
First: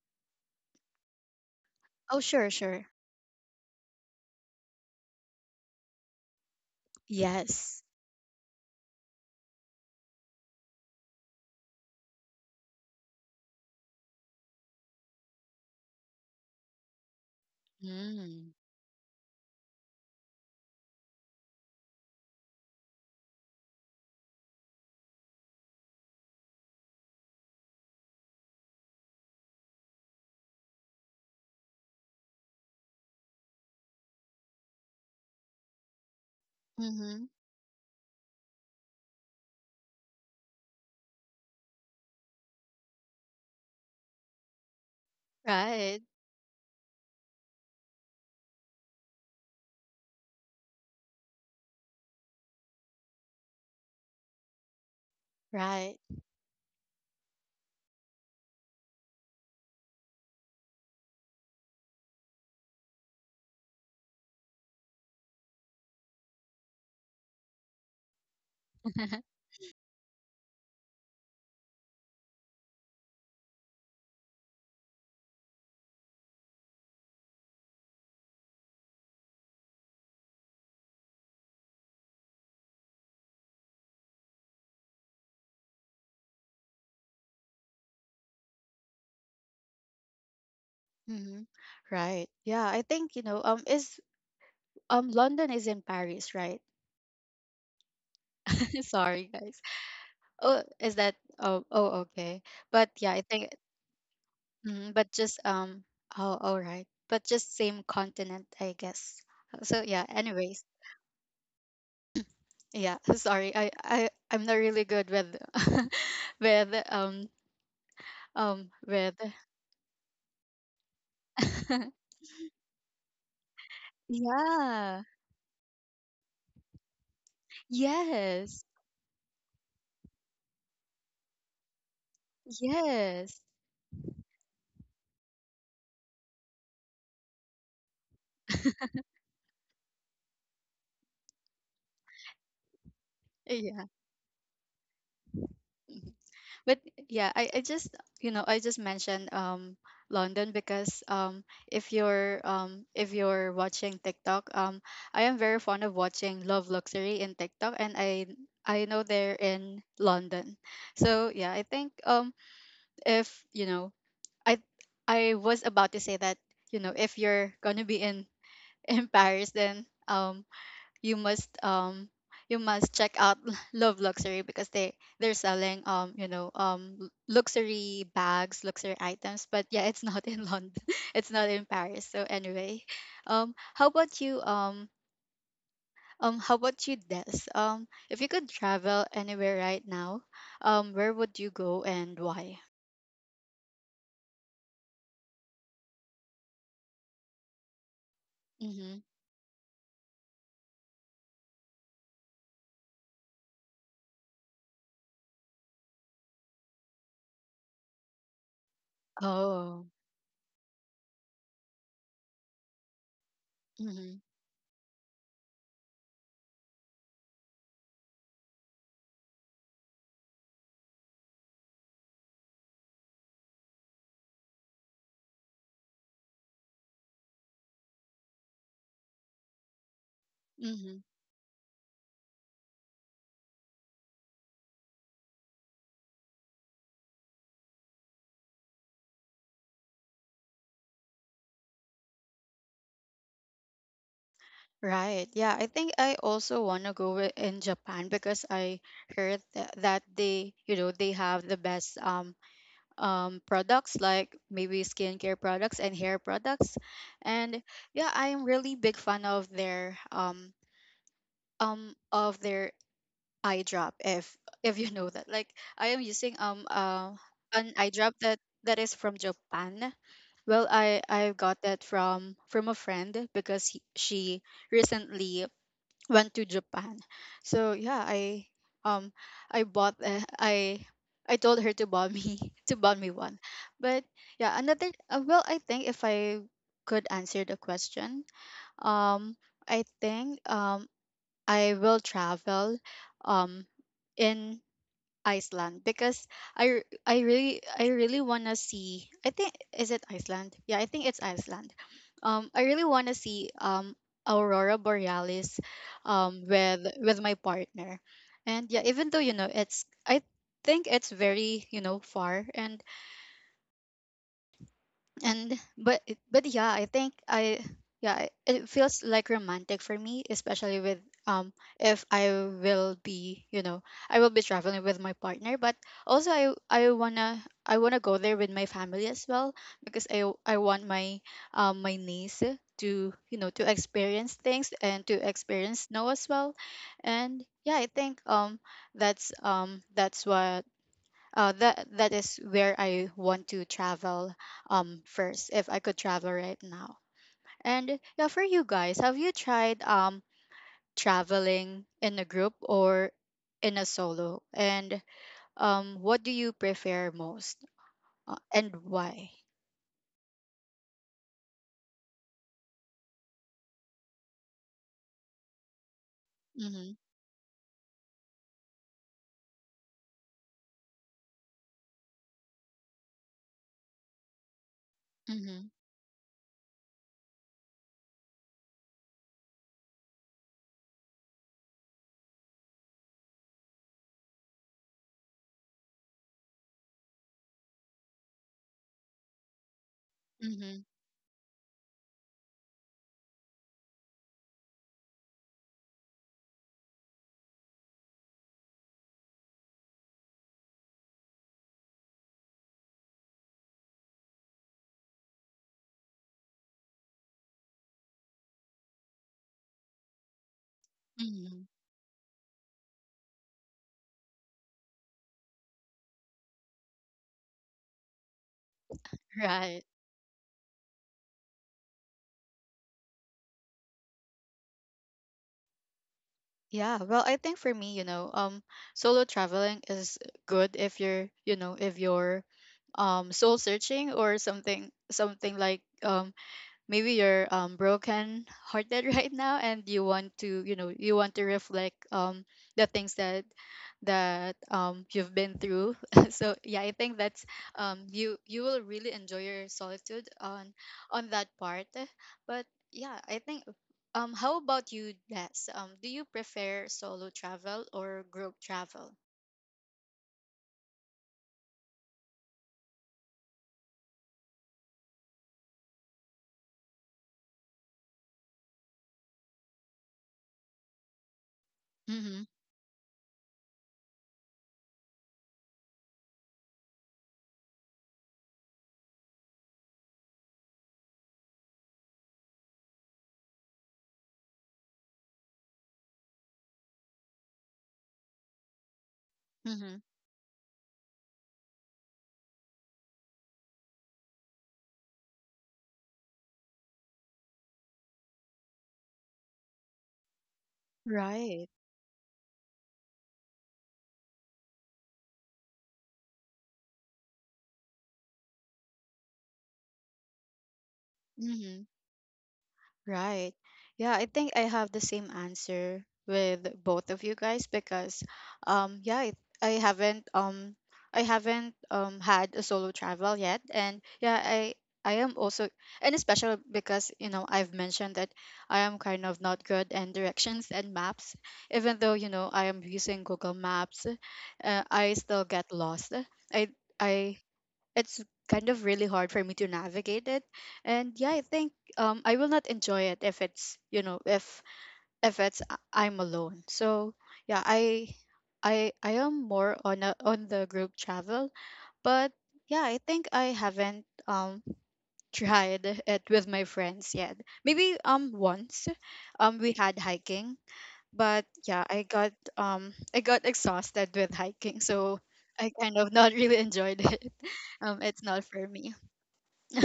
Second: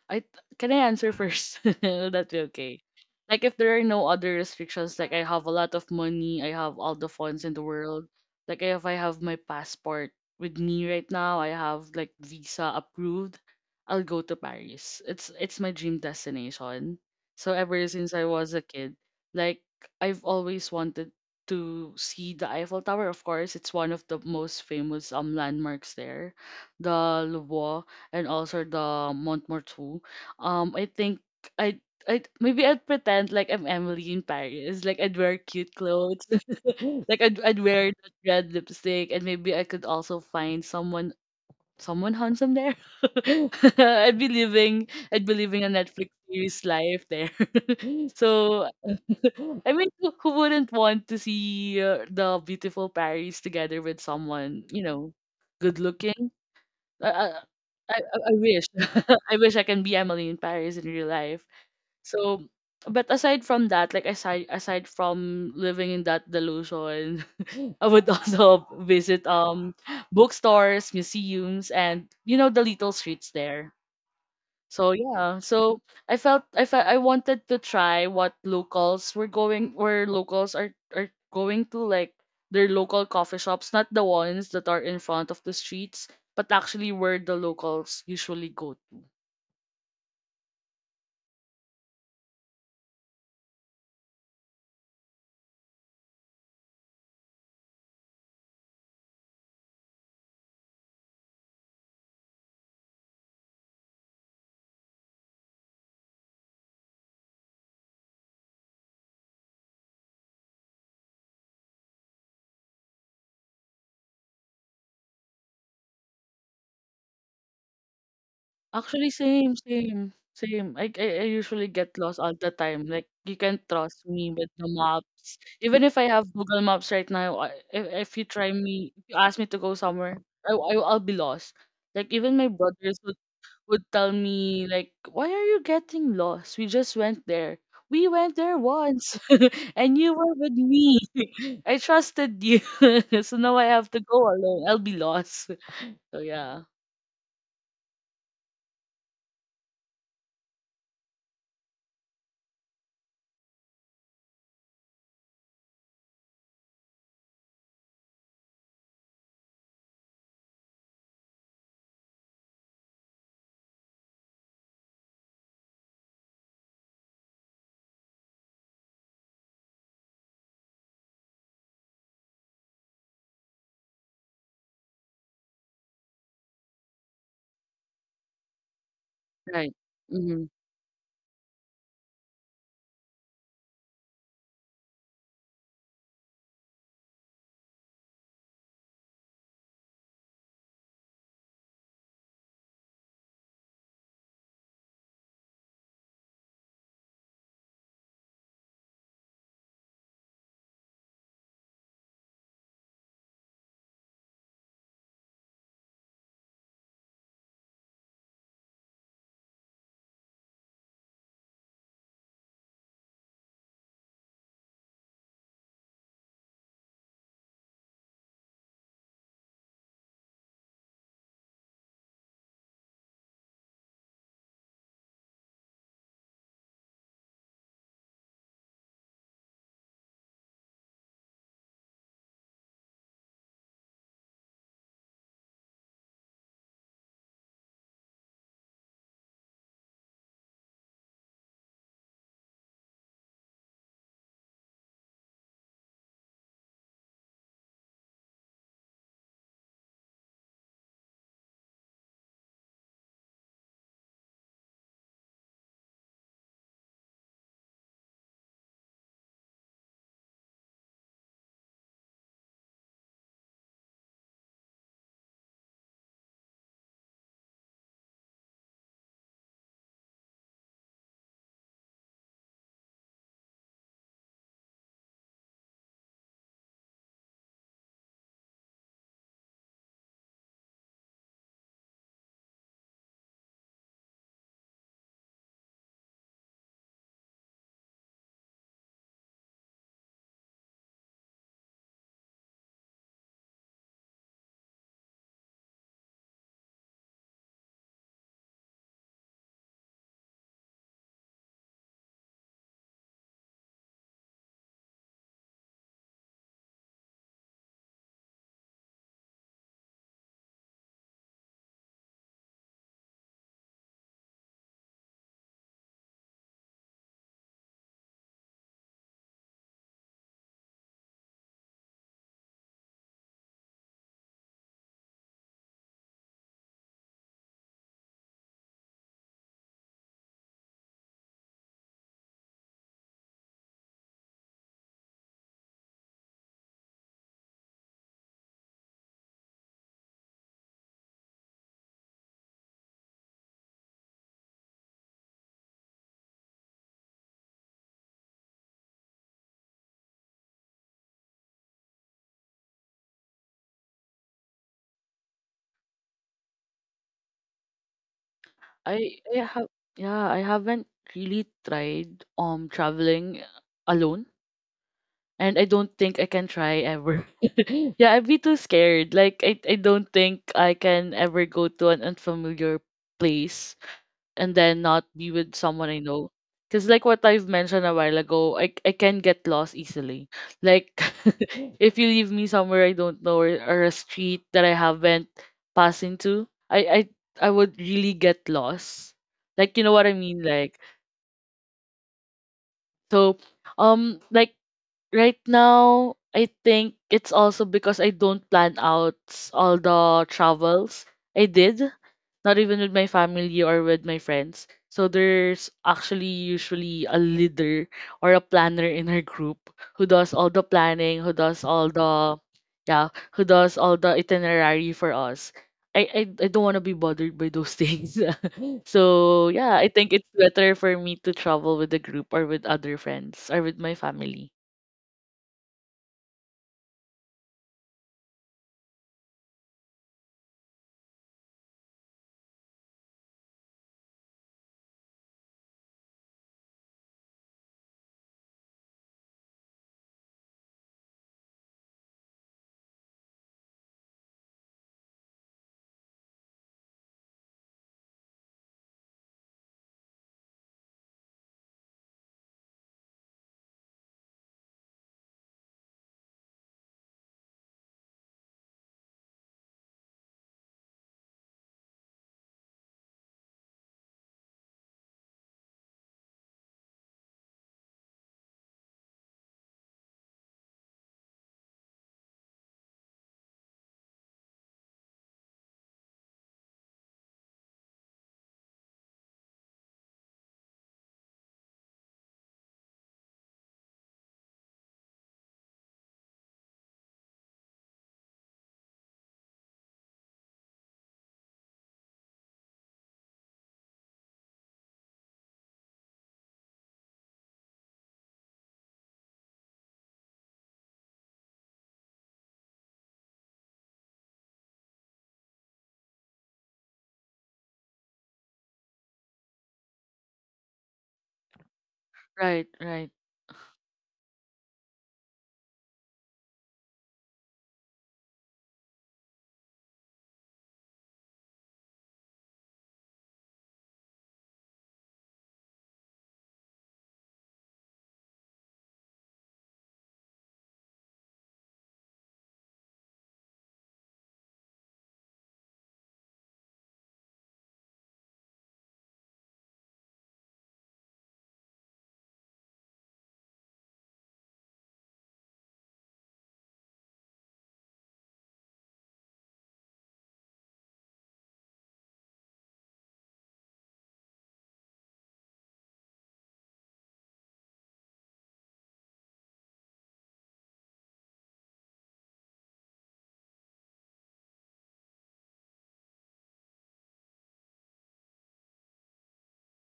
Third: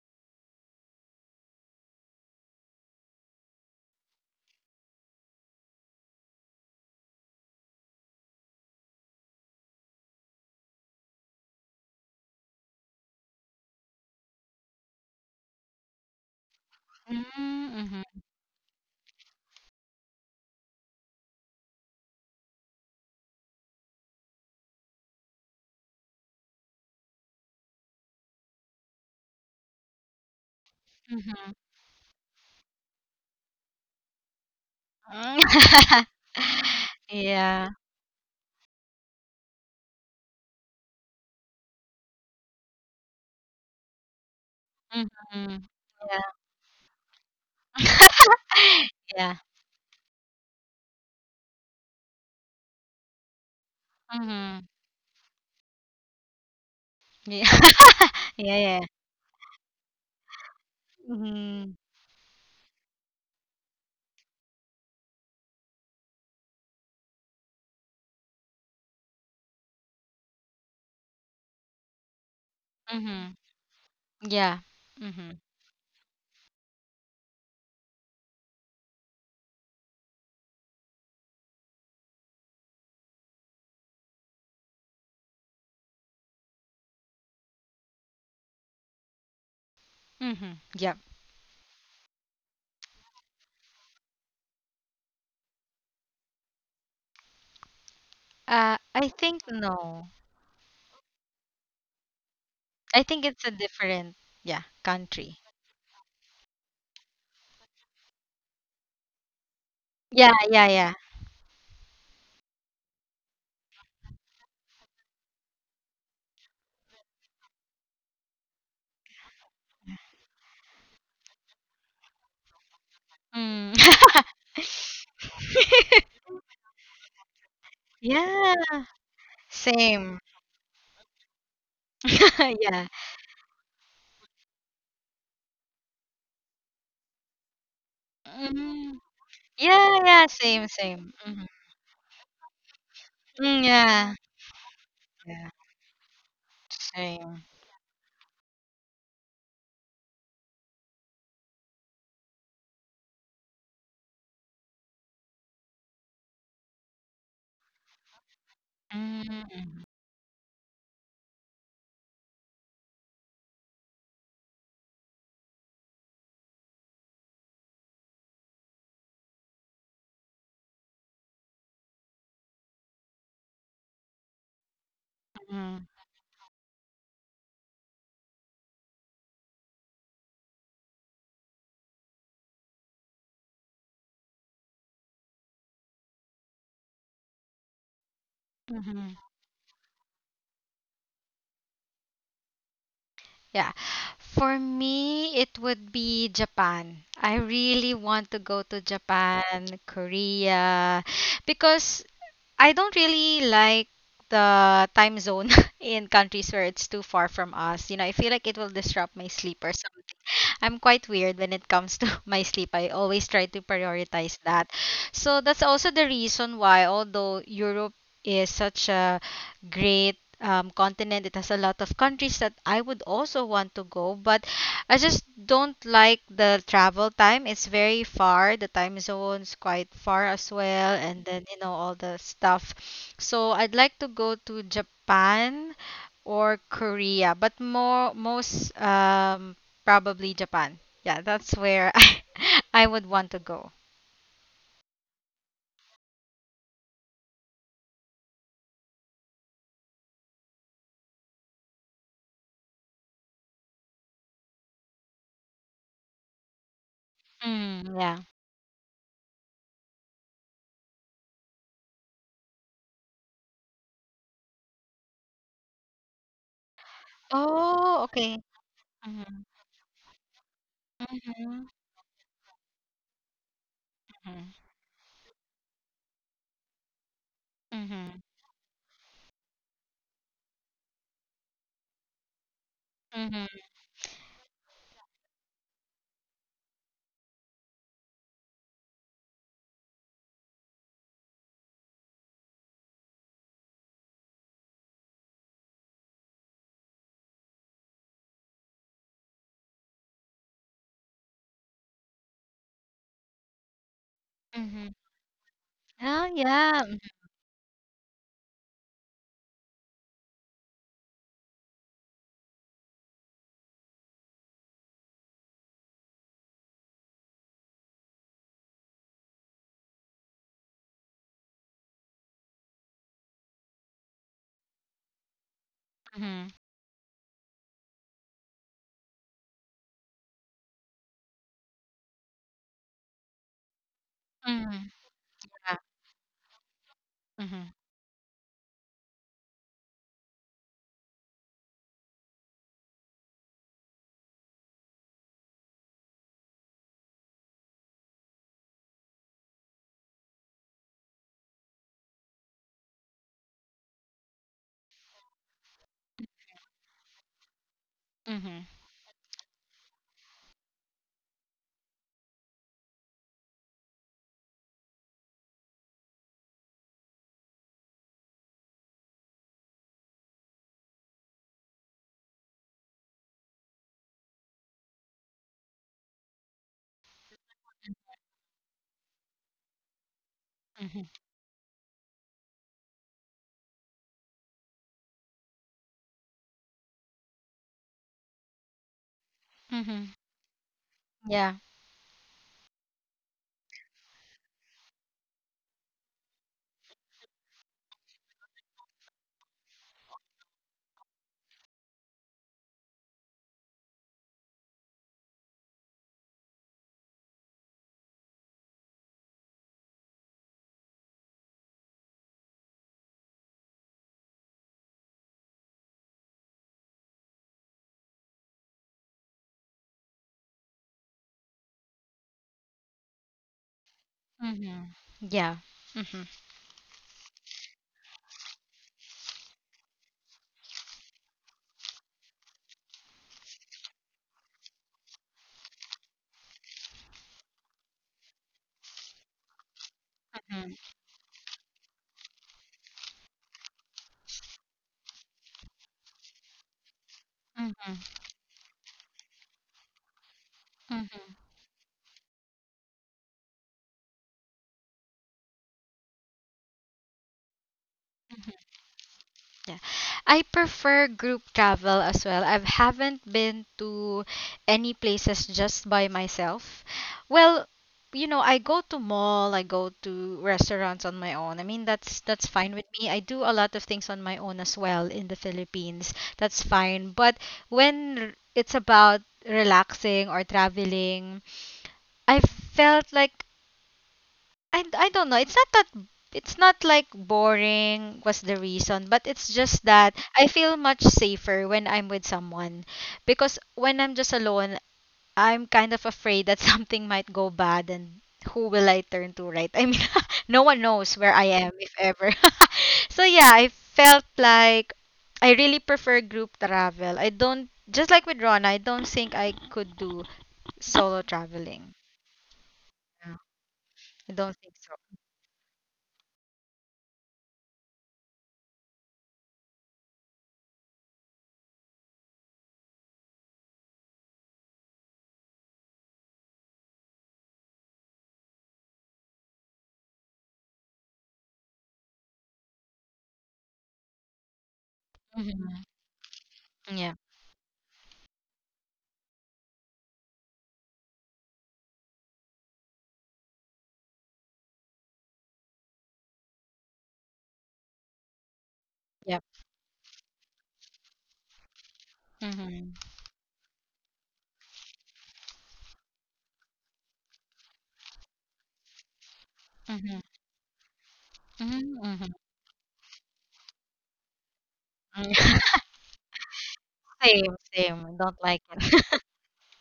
I can I answer first? *laughs* Will Oh, that be sure, okay? sure. Like, if there are no other restrictions, like, I have a lot of money, I have all the funds in the Yes. world. Like, if I have my passport with me right now, I have, like, visa approved, I'll go to Paris. It's it's my dream destination. So Mm, ever mhm. since I Mm. was a kid, like, I've always wanted to see the Eiffel Tower. Of course, it's one of the most famous um landmarks there. The Louvre, and also the Montmartre, too. Um, I think Mhm. I. I maybe I'd pretend like I'm Emily in Paris. Like, I'd wear cute *laughs* clothes. *laughs* Mm-hmm. Like, I'd I'd Yeah. wear that red lipstick, and maybe I could also find someone someone handsome there. *laughs* I'd be living I'd be Mhm. living a Right. Netflix Yeah. series life there. *laughs* So *laughs* Yeah. *laughs* I mean, who, who wouldn't want to see uh, the beautiful Paris together with Mhm. someone, you know good Right. looking? I Yeah. I *laughs* I I Yeah, wish. yeah. *laughs* I wish I can be Emily in Paris in real life. Mhm. So, but aside from that, like, aside aside from living in that delusion, *laughs* I would also visit *laughs* um bookstores, museums, and you know the little Mhm. streets there. Yeah. So Mhm. yeah, so I felt I felt I wanted to try what locals were going, where locals are are going to, like their local coffee shops, not the ones that are in front of the streets, but actually where the locals usually go to. Mhm. Yep. Mm-hmm. Right. Yeah, I think, you know, um is um London is in Paris, right? Uh, *laughs* I Sorry, think guys. no. Oh, is that oh, oh okay. But I yeah, think I it's a think. different, yeah, Mhm, but country. just um oh all right. But just same continent, I guess. So yeah, Yeah, yeah, anyways. yeah. Yeah, *laughs* sorry. I I I'm not really good with *laughs* with um um Actually, with same, same, same. I, I I usually get *laughs* lost all the time. Like, you can Mm. trust me with the Yeah. maps. Even if I *laughs* have Google Maps right now, I, if if you Yeah, try Yes. me, if you ask me to go same. somewhere, I, I I'll be lost. Like, even my *laughs* Yeah. brothers would. Yes. would tell me, like, "Why are you getting lost? We just went there. We went there Mm. once, *laughs* Yeah, and you yeah, were with same, me. same. Mhm. *laughs* I trusted you, *laughs* so now Mm, I have to yeah, go alone. I'll be yeah, lost." Yeah. *laughs* So yeah, But yeah same. I, I just you know I just mentioned um London, because um if you're um if you're watching TikTok, um I am very fond of watching Love Luxury in TikTok, and i i know they're Mm, in London. So yeah i think um if you know i i was about to say that you know if you're gonna be in *laughs* in Paris then um you must um you must check out *laughs* Love Luxury, because they they're selling mhm, um you know um l- luxury bags, luxury items. But right. yeah, it's not Hmm. in *laughs* London. It's not in Paris. So anyway, um, how about you? Um, um, how about you, Des? Um, if you could travel mhm. anywhere right now, um, where would you go, and why? Yeah. For me, it would be Japan. I really want to go to Mm-hmm. Japan, Korea, because I don't really like the time zone *laughs* in countries where it's too far from us. You know, I feel like it will disrupt my sleep or Oh. something. *laughs* I'm quite weird when it comes to *laughs* my sleep. I always try to prioritize that. So that's also the reason why, although Europe is such a great um, continent, it has a lot of countries that I would also want to go, but I just don't like the travel time. It's very far. The time zone's quite far as well, Mm-hmm. and then you know all the stuff. So I'd like to go to Japan or Korea, but more most um probably Japan. Yeah, that's where *laughs* I I would want to go. Right. Yeah, I think I also want to go wi- in Japan because I heard that, that they, you know, they have the best um um products like maybe skincare products and hair products. And Mm, yeah, yeah. I am really big fan of their um um of their eye drop if if you know that. Like I am using um uh, an eye Oh, drop okay. that that is from Mm-hmm. Japan. Well, I I got Mm-hmm. that from from a friend because he, she recently went to Japan. So yeah, Mm-hmm. I um I bought uh, I I told her to buy me *laughs* to buy me one. Mm-hmm. But yeah, another uh, well I think if I could answer the question, um I think um I will travel um in Iceland because I r- I really I really want to see I think is it Iceland? Yeah, I think it's Iceland. Um I really want to see um aurora Mm-hmm. borealis Oh, um yeah. with with my partner. And yeah, even though you know it's I think it's very, you know, far and and but but yeah i think i yeah I- it feels like romantic for me especially with um if I will be you know I will be traveling with my partner but also Mm-hmm. i i wanna i wanna go there with my family as well because i i want my um my niece to you know to experience things Mm-hmm. and to experience snow as well and Mm-hmm. yeah I think um that's um that's what uh, that that is where I want to travel um first if I could travel right now. And yeah, for you guys, have you tried um traveling in a group or in a solo? And um, what do you prefer most, uh, Mm-hmm. and I why? I have, yeah, I haven't really tried um traveling alone, and I don't think I can try Mm-hmm. ever. *laughs* Yeah, I'd be too scared. Like, I I don't think I can ever go to an unfamiliar place and then not be with Mm-hmm. someone I know. Because like what I've mentioned a while ago, I I can get lost easily. Like Mm-hmm. *laughs* if you leave me somewhere I don't know, or, or a street that I haven't passed into, I I I would really get lost. Like, you know Mm-hmm. what I mean? Like, Mm-hmm. Yeah. so um like right now, I think it's also because I don't plan out all the travels I did, not even with my family or with my friends. So there's actually usually a leader or a planner in our group who does all the planning, who Mm-hmm. does *laughs* all the, yeah, who does all the itinerary for us. I I, I don't want to be bothered by those things. *laughs* So yeah, Right. I think it's better for me to travel with the group or with other friends or with my family. Mm-hmm. Yeah. Hmm. Yeah, well, I think for me, you know, um, solo traveling is good if you're, you know, if you're um soul searching or something something like um maybe you're um broken hearted *laughs* right now and you want to Mm-hmm. you know you want to reflect um the things that that um you've been through *laughs* so yeah I think that's um Mm-hmm. you you will really enjoy your solitude on on that part but yeah I think um how about you, Des? Um do you prefer solo travel or Mm-hmm. group travel? Yeah. I prefer group travel as well. I haven't been to any places just by myself. Well, you know, I go to mall, I go to restaurants on my own. I mean, that's Mm-hmm, that's fine with me. I do a lot of things on my own as well in the Philippines. That's fine. But when r- it's about relaxing or traveling, I felt like I, d- I don't know. It's not that it's not like boring was the reason, but it's just mm-hmm, that I feel much safer when I'm with someone because when I'm just alone, I'm kind of afraid that *laughs* something might go bad and who will I turn to, right? I mean, *laughs* no one knows where I right. am if ever. *laughs* So yeah, I felt like I really prefer group travel. I don't just like with Rona. I don't think I could do solo traveling. Right, right. Yeah, Right. Yeah, I I think don't I think have so. the same answer with both of you guys because um yeah, I, I haven't um I haven't um had a solo travel yet and yeah, I I am also and especially because you know I've mentioned that I am kind of not good in directions and maps even though you know I am using Google Maps. uh, I *laughs* still get Mhm. lost. I Yeah. I it's kind of really hard for me to navigate it and yeah I think um I will not enjoy it if it's you know if if it's uh, I'm alone so yeah i i i am Yeah. more on a, on the group travel but yeah Mhm. I think I haven't um *laughs* tried it with my friends yet maybe um once um we had Mhm. hiking but yeah Mhm, i got mhm. um I got exhausted with hiking so I *laughs* kind of not really enjoyed it. Same, *laughs* um same. It's Don't not like for me. it. *laughs*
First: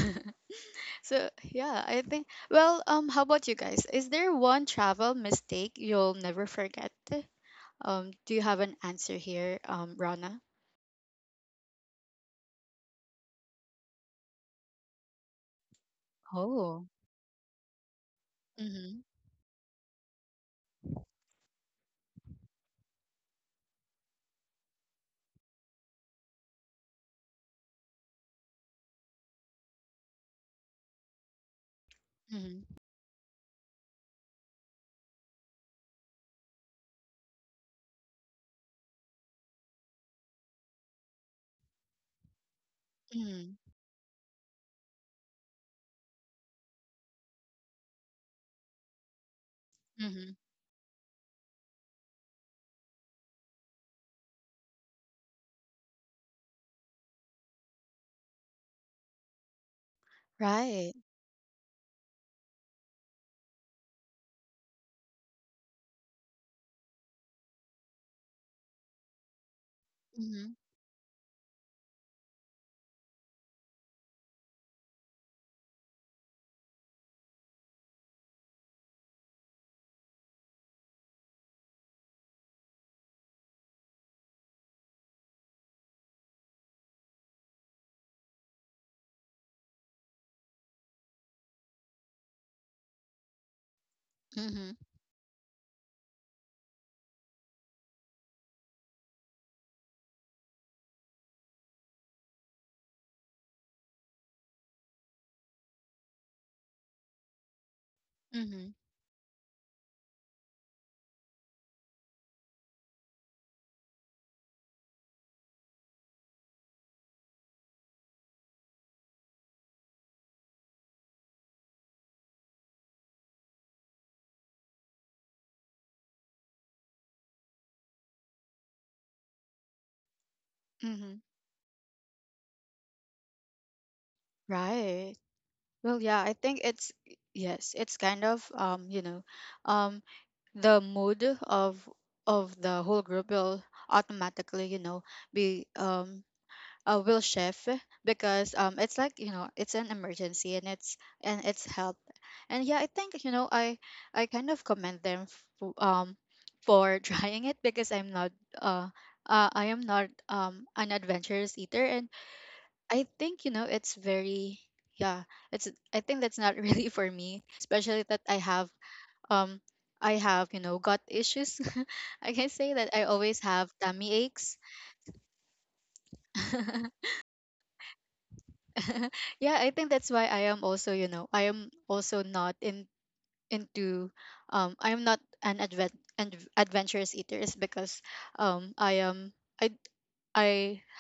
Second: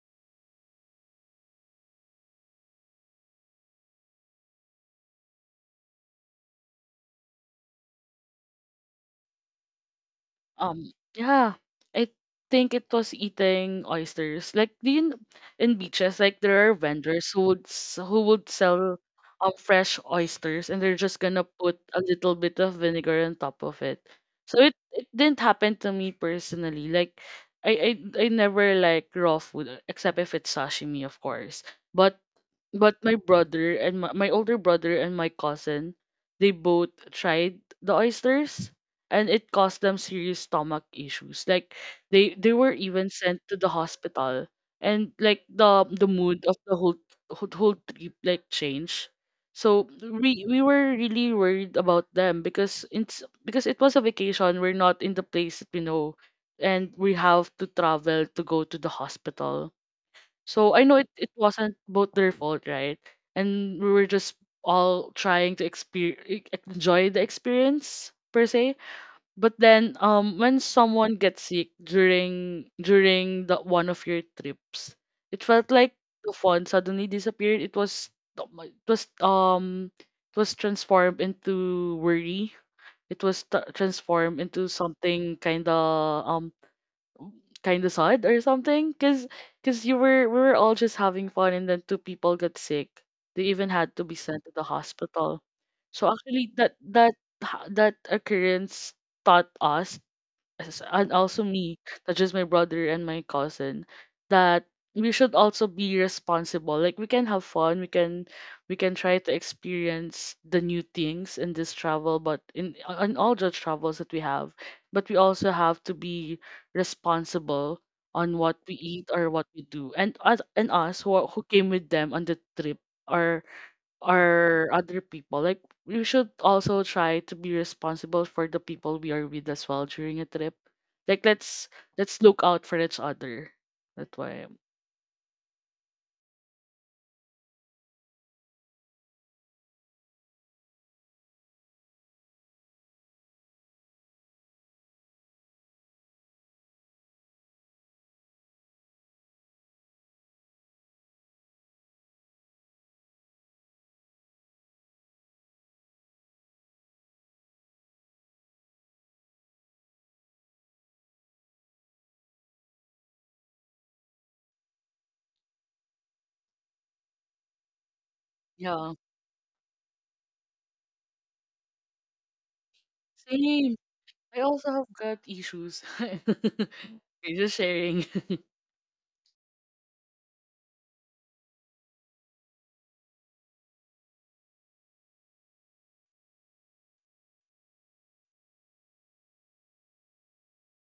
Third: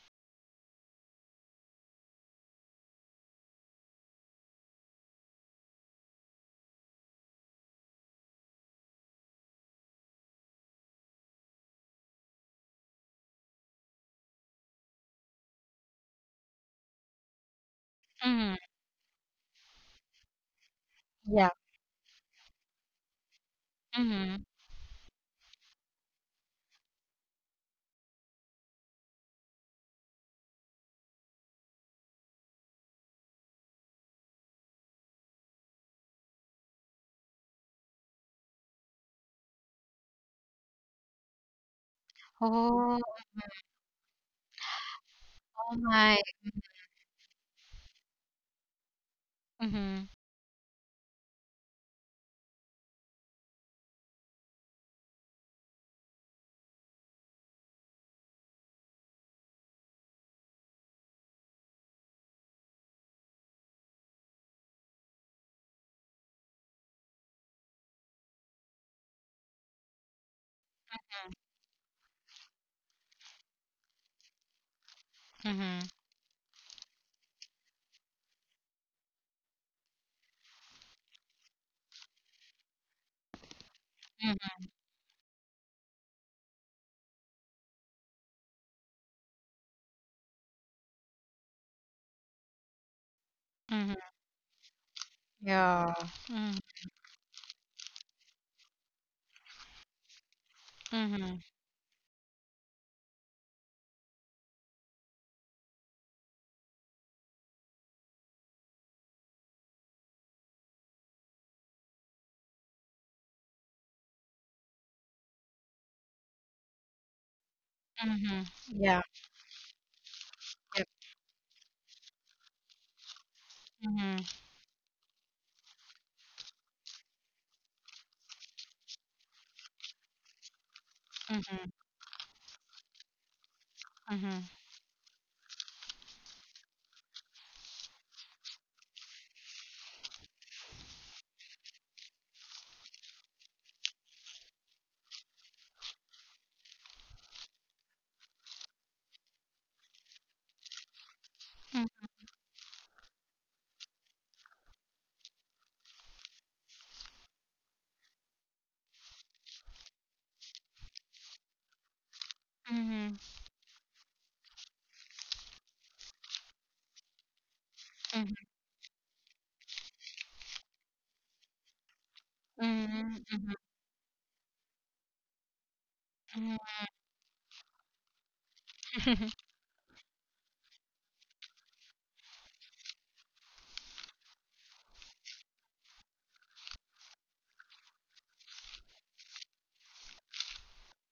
So yeah, I think well, um how about you guys? Is there one travel mistake you'll never forget? Um do you have an answer here, um Rana? Um, yeah, I think it was eating oysters. Like, do you kn- in beaches, like there are Oh. vendors who would s- who would Mhm. sell Mhm. um fresh oysters, and they're just gonna Yeah. put a little bit of vinegar on top of it. Mhm. So it it didn't happen to me personally. Like, I I I never like raw food, uh, except if it's sashimi, of course. But Mhm. but my brother and my, my older brother and my cousin, they both tried the oysters, and it caused them serious stomach issues. Like, they they were Oh, even sent Mhm. to the hospital, and like oh the the my. mood of the whole whole, whole trip like changed. So Mhm. Mhm. we we were really worried about them because it's because it was a vacation, we're not in the place that we know, and we have to travel to go to the hospital. So I Right. know it, it wasn't both their fault, right? And we were just all trying to experience enjoy the experience per se. But then um Mhm. when someone gets sick during during the one of your trips, it felt Mhm. like the fun suddenly disappeared. It was, it was um it was transformed into worry. It was t- transformed Mhm. into something kind of um kind of sad or something, because because you were we were all just having fun, and then two people got sick, they even Mhm. had to be sent to the Mhm. hospital. Yeah. So Mhm. actually, that that ha- that occurrence taught us, us and Mhm. also me, such just my brother and my cousin, that we should also be responsible. Like, we can have fun, we can Mhm. we can try to experience the new things in this travel, but in on all the travels that we have, but we also have to be responsible Mhm. on what we Yeah. eat or what we do. And us and Yep. us who are- who came with them on the trip are, Mhm. or other people. Like, we should also try to be responsible for the people we are with as well during a trip. Mhm. Like, Mhm. let's let's look out for each other. That's Mhm. why I'm- Right. Well, yeah, I think it's yes, it's kind of um, you know, um the mood of of the whole group will automatically, you know, be um uh, will shift because um it's like you know it's an emergency and it's and it's help Mhm. and yeah I think you know i i kind of commend them f- um for *laughs* trying it because I'm not uh, uh I am not um an adventurous eater and Mhm. I think you know it's very yeah it's I think that's not *laughs* really for me especially that i Mhm. have yeah. um I have you know gut issues. *laughs* I can say that I Mhm. always Mhm. have Same. tummy I aches. also have gut issues. Mhm. *laughs* *laughs* Okay, just sharing. *laughs* *laughs* *laughs* Yeah, I think that's why I am also, you know, I am also not in into um I am not an advent and adventurous eater is because um I am I I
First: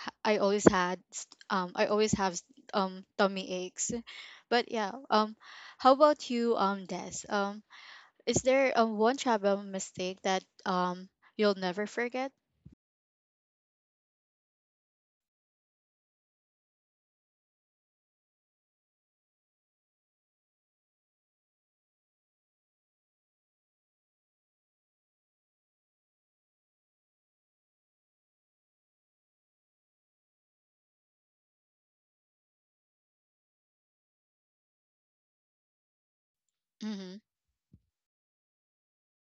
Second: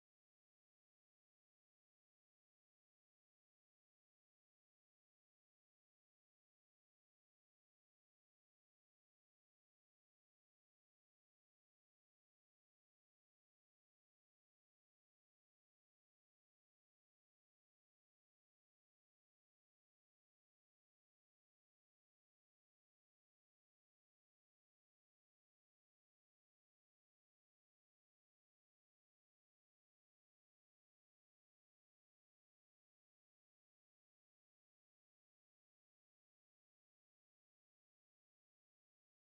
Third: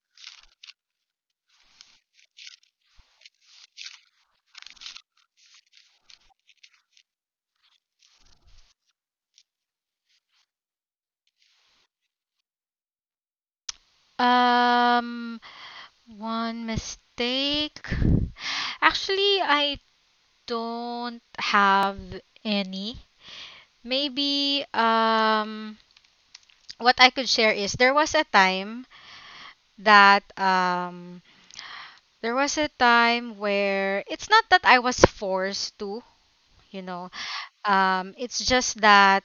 h- I always had st- um I always have s- um tummy aches. But yeah, um how about you, um Des? Um is there um one travel mistake that um you'll never forget? Um, one mistake. Actually, I don't have any. Maybe um what I could share is there was a time that um there was a time where it's not that I was forced to, you know. Mhm. Um, it's just that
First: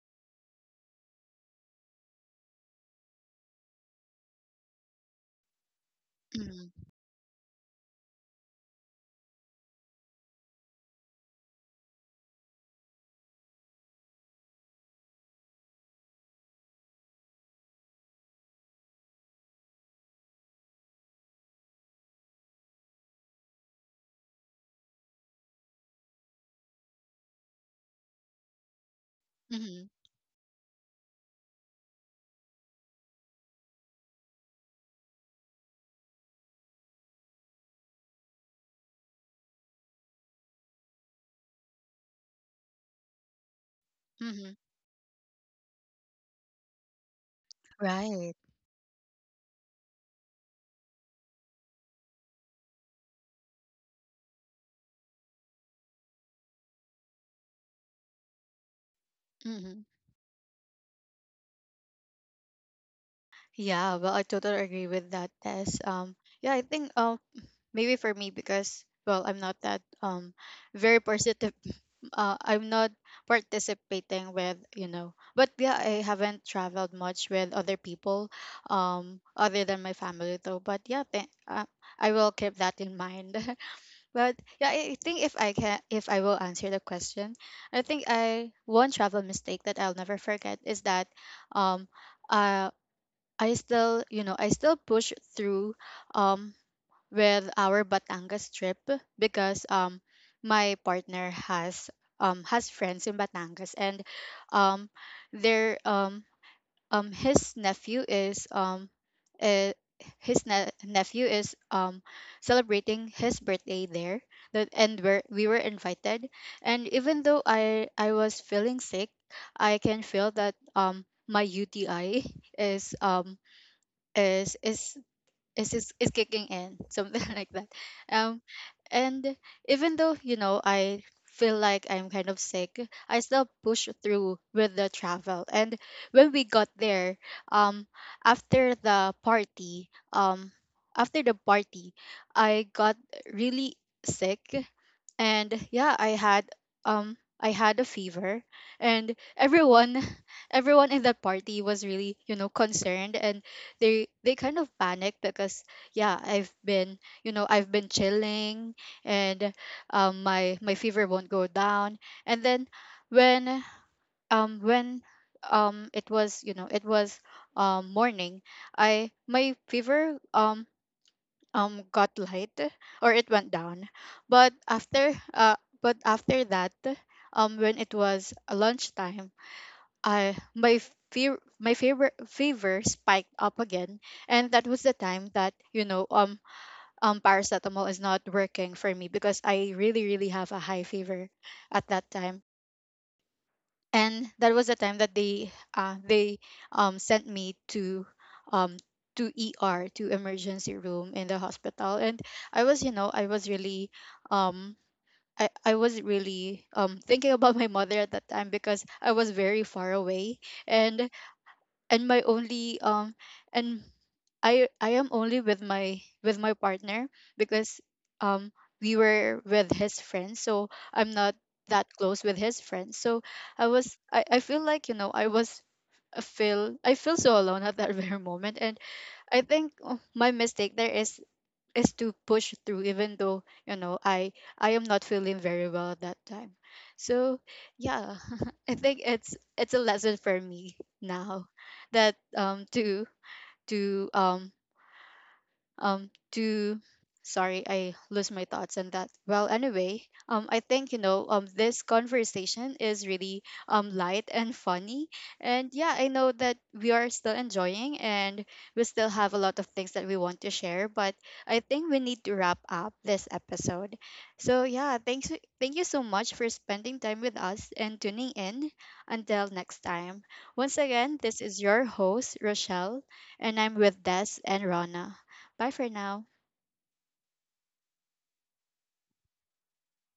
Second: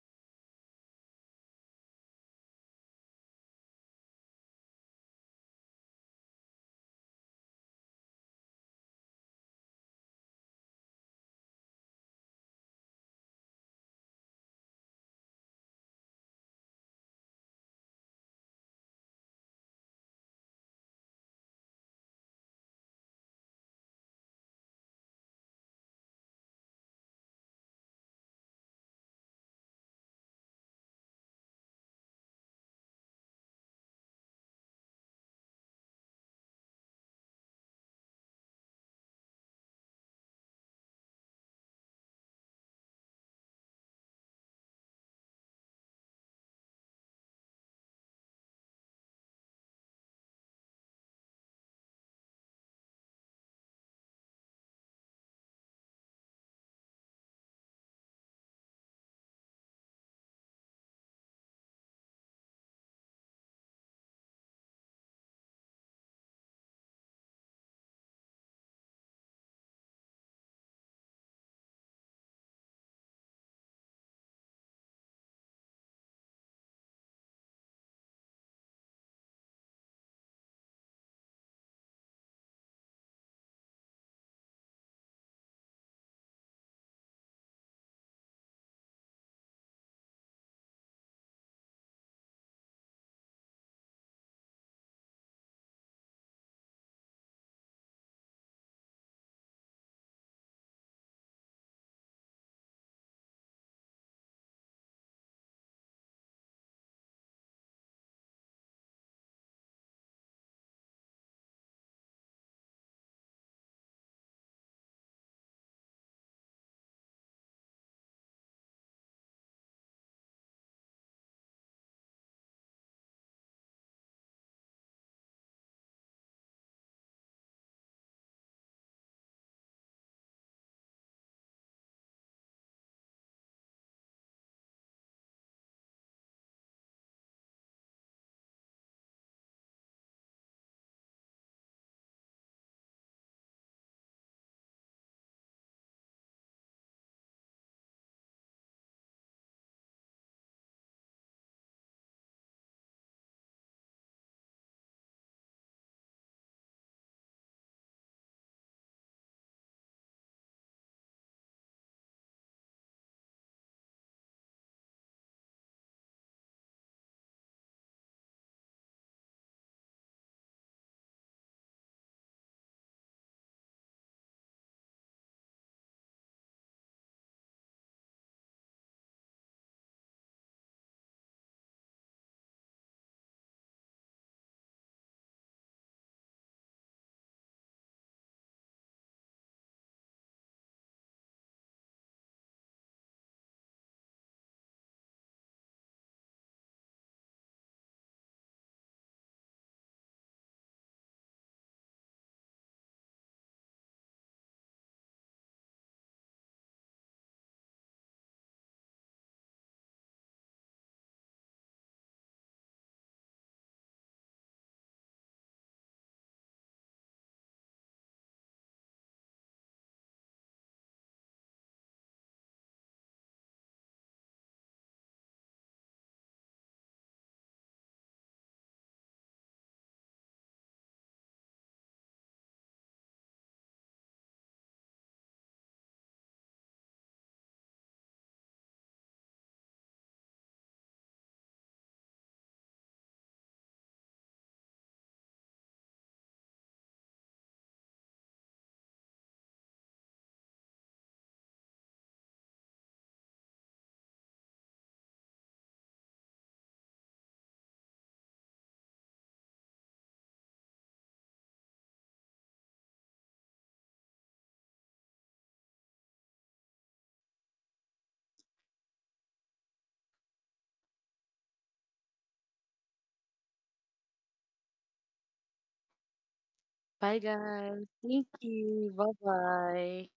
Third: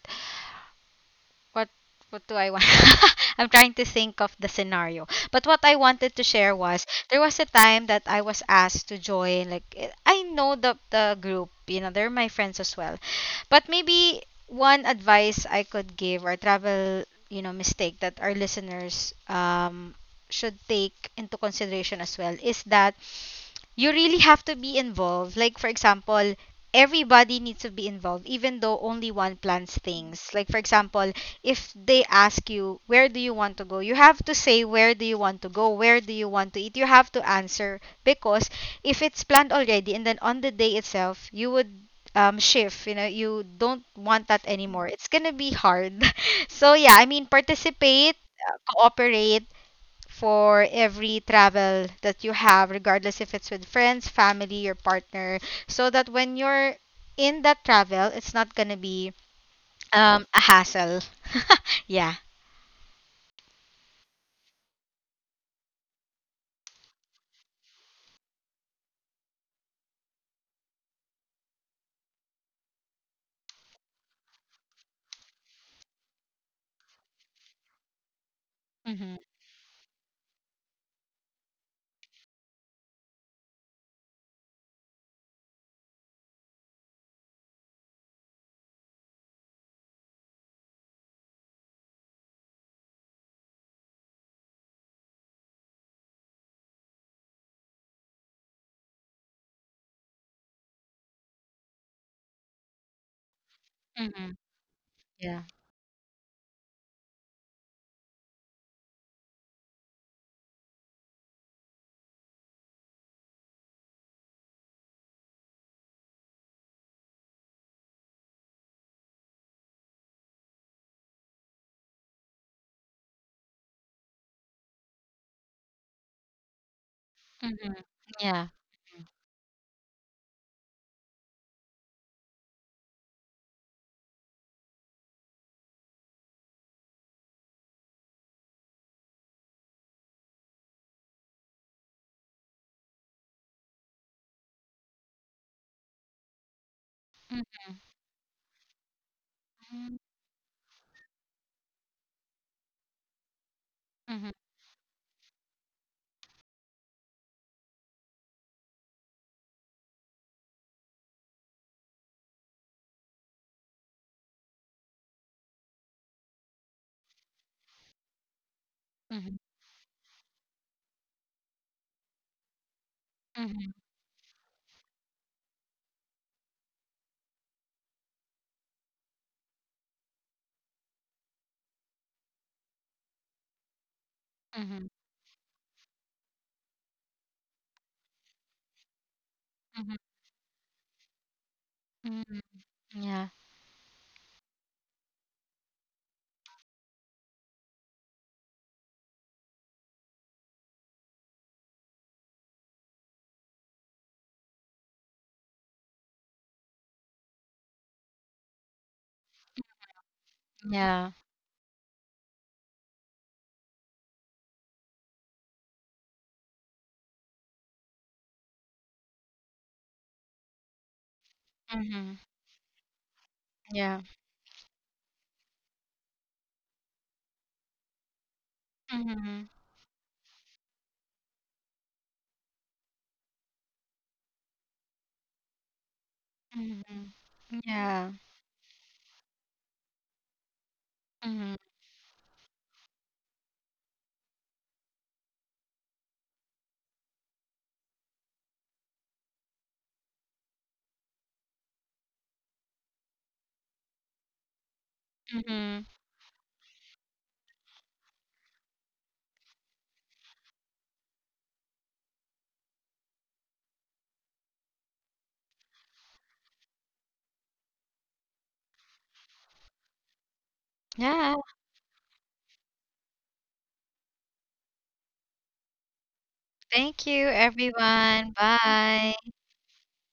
what what do I want? *laughs* I'm trying to think of the scenario. But what I wanted to share was Mhm. there was a time that I was asked to join like eh, I know the the group, you know, they're my friends as well. But maybe one advice I could give or travel, you know, mistake that our listeners um should take into consideration as well is that you really have to be involved. Like, for example, everybody needs to be involved, even though only one plans Mhm. things. Like, for example, if they ask you, where do you want to go? You have to say, where do you want to go? Where do you want to eat? You have to answer because if it's planned already and then on the day itself, you would um, shift, you know, you don't want that Mhm. anymore. It's gonna be hard. *laughs* So, yeah, I mean, participate, Right. uh, cooperate, for every travel that you have, regardless if it's with friends, family, your partner, so that when you're in that travel, it's not gonna be um, a hassle. *laughs* Yeah. Yeah, well, I totally agree with that, Tess. Um, yeah, I think um maybe for me because well, I'm not that um very positive. *laughs* Uh, I'm not participating with you know, but yeah, I haven't traveled much with other people, Mm-hmm. um, other than my family though. But yeah, th- uh, I will keep that in mind. *laughs* But yeah, I I think if I can, if I will answer the question, I think I one travel mistake that I'll never forget is that um. Uh, I still, you know, I still push through um with our Batangas trip because um my partner has um has friends in Batangas and Mm-hmm. um Yeah. their um um his nephew is um uh, his ne- nephew is um celebrating his birthday there that and where we were invited and even though I I was feeling sick. I can feel that um my U T I is um is is is is, is kicking in *laughs* something like that. Mm-hmm. um Yeah. and even though you know I feel like I'm kind of sick, I still push through with the travel and when we got there um after the party um after the party I got really sick and yeah i had um I had a fever and Mm-hmm. everyone *laughs* everyone in that party was really you know concerned and they Mm-hmm. they kind of panicked because yeah I've been you know I've been chilling and um my my fever won't go down and then when um when um it was you know it was um morning I my fever um um got light or it went Mm-hmm. down but after uh but after that um when it was lunchtime I my fear my fever fever spiked up again and that was Mm-hmm. the time that you know um um paracetamol is not working for me because I Mm-hmm. really really have a high fever at that Mm-hmm. time Yeah. and that was the time that they uh, they um, sent me to um, to E R, to emergency room in the hospital and I was you know I was really um, I, I was really um, thinking about my mother at that time because I was very far away and Yeah. and my only um and I I am only with my with my partner because um we were with his friends, so I'm not that Mm-hmm. close with his friends. So I was Yeah. I, I feel like, you know, I was I feel I feel so alone at that *laughs* very moment. And I Mm-hmm. think oh, my mistake there is is to push through even though you know i i am not feeling very well at that time. So Mm-hmm. Yeah. yeah, *laughs* I think it's it's a lesson for me now Mm-hmm. that um to to um um to sorry I lose my thoughts on that. Well anyway, um I think you know um this conversation is really um light and funny and Mm-hmm. yeah I know that we are still enjoying and we still have a lot of things that we want to share but I think we need to wrap up this episode. So yeah, thanks thank you so much for spending time with us and tuning in. Until next time, once again, Yeah. this is your host Rochelle, and I'm with Des and Rana. Bye for now. Thank Bye you, guys. Thank everyone. you. Bye Bye. bye.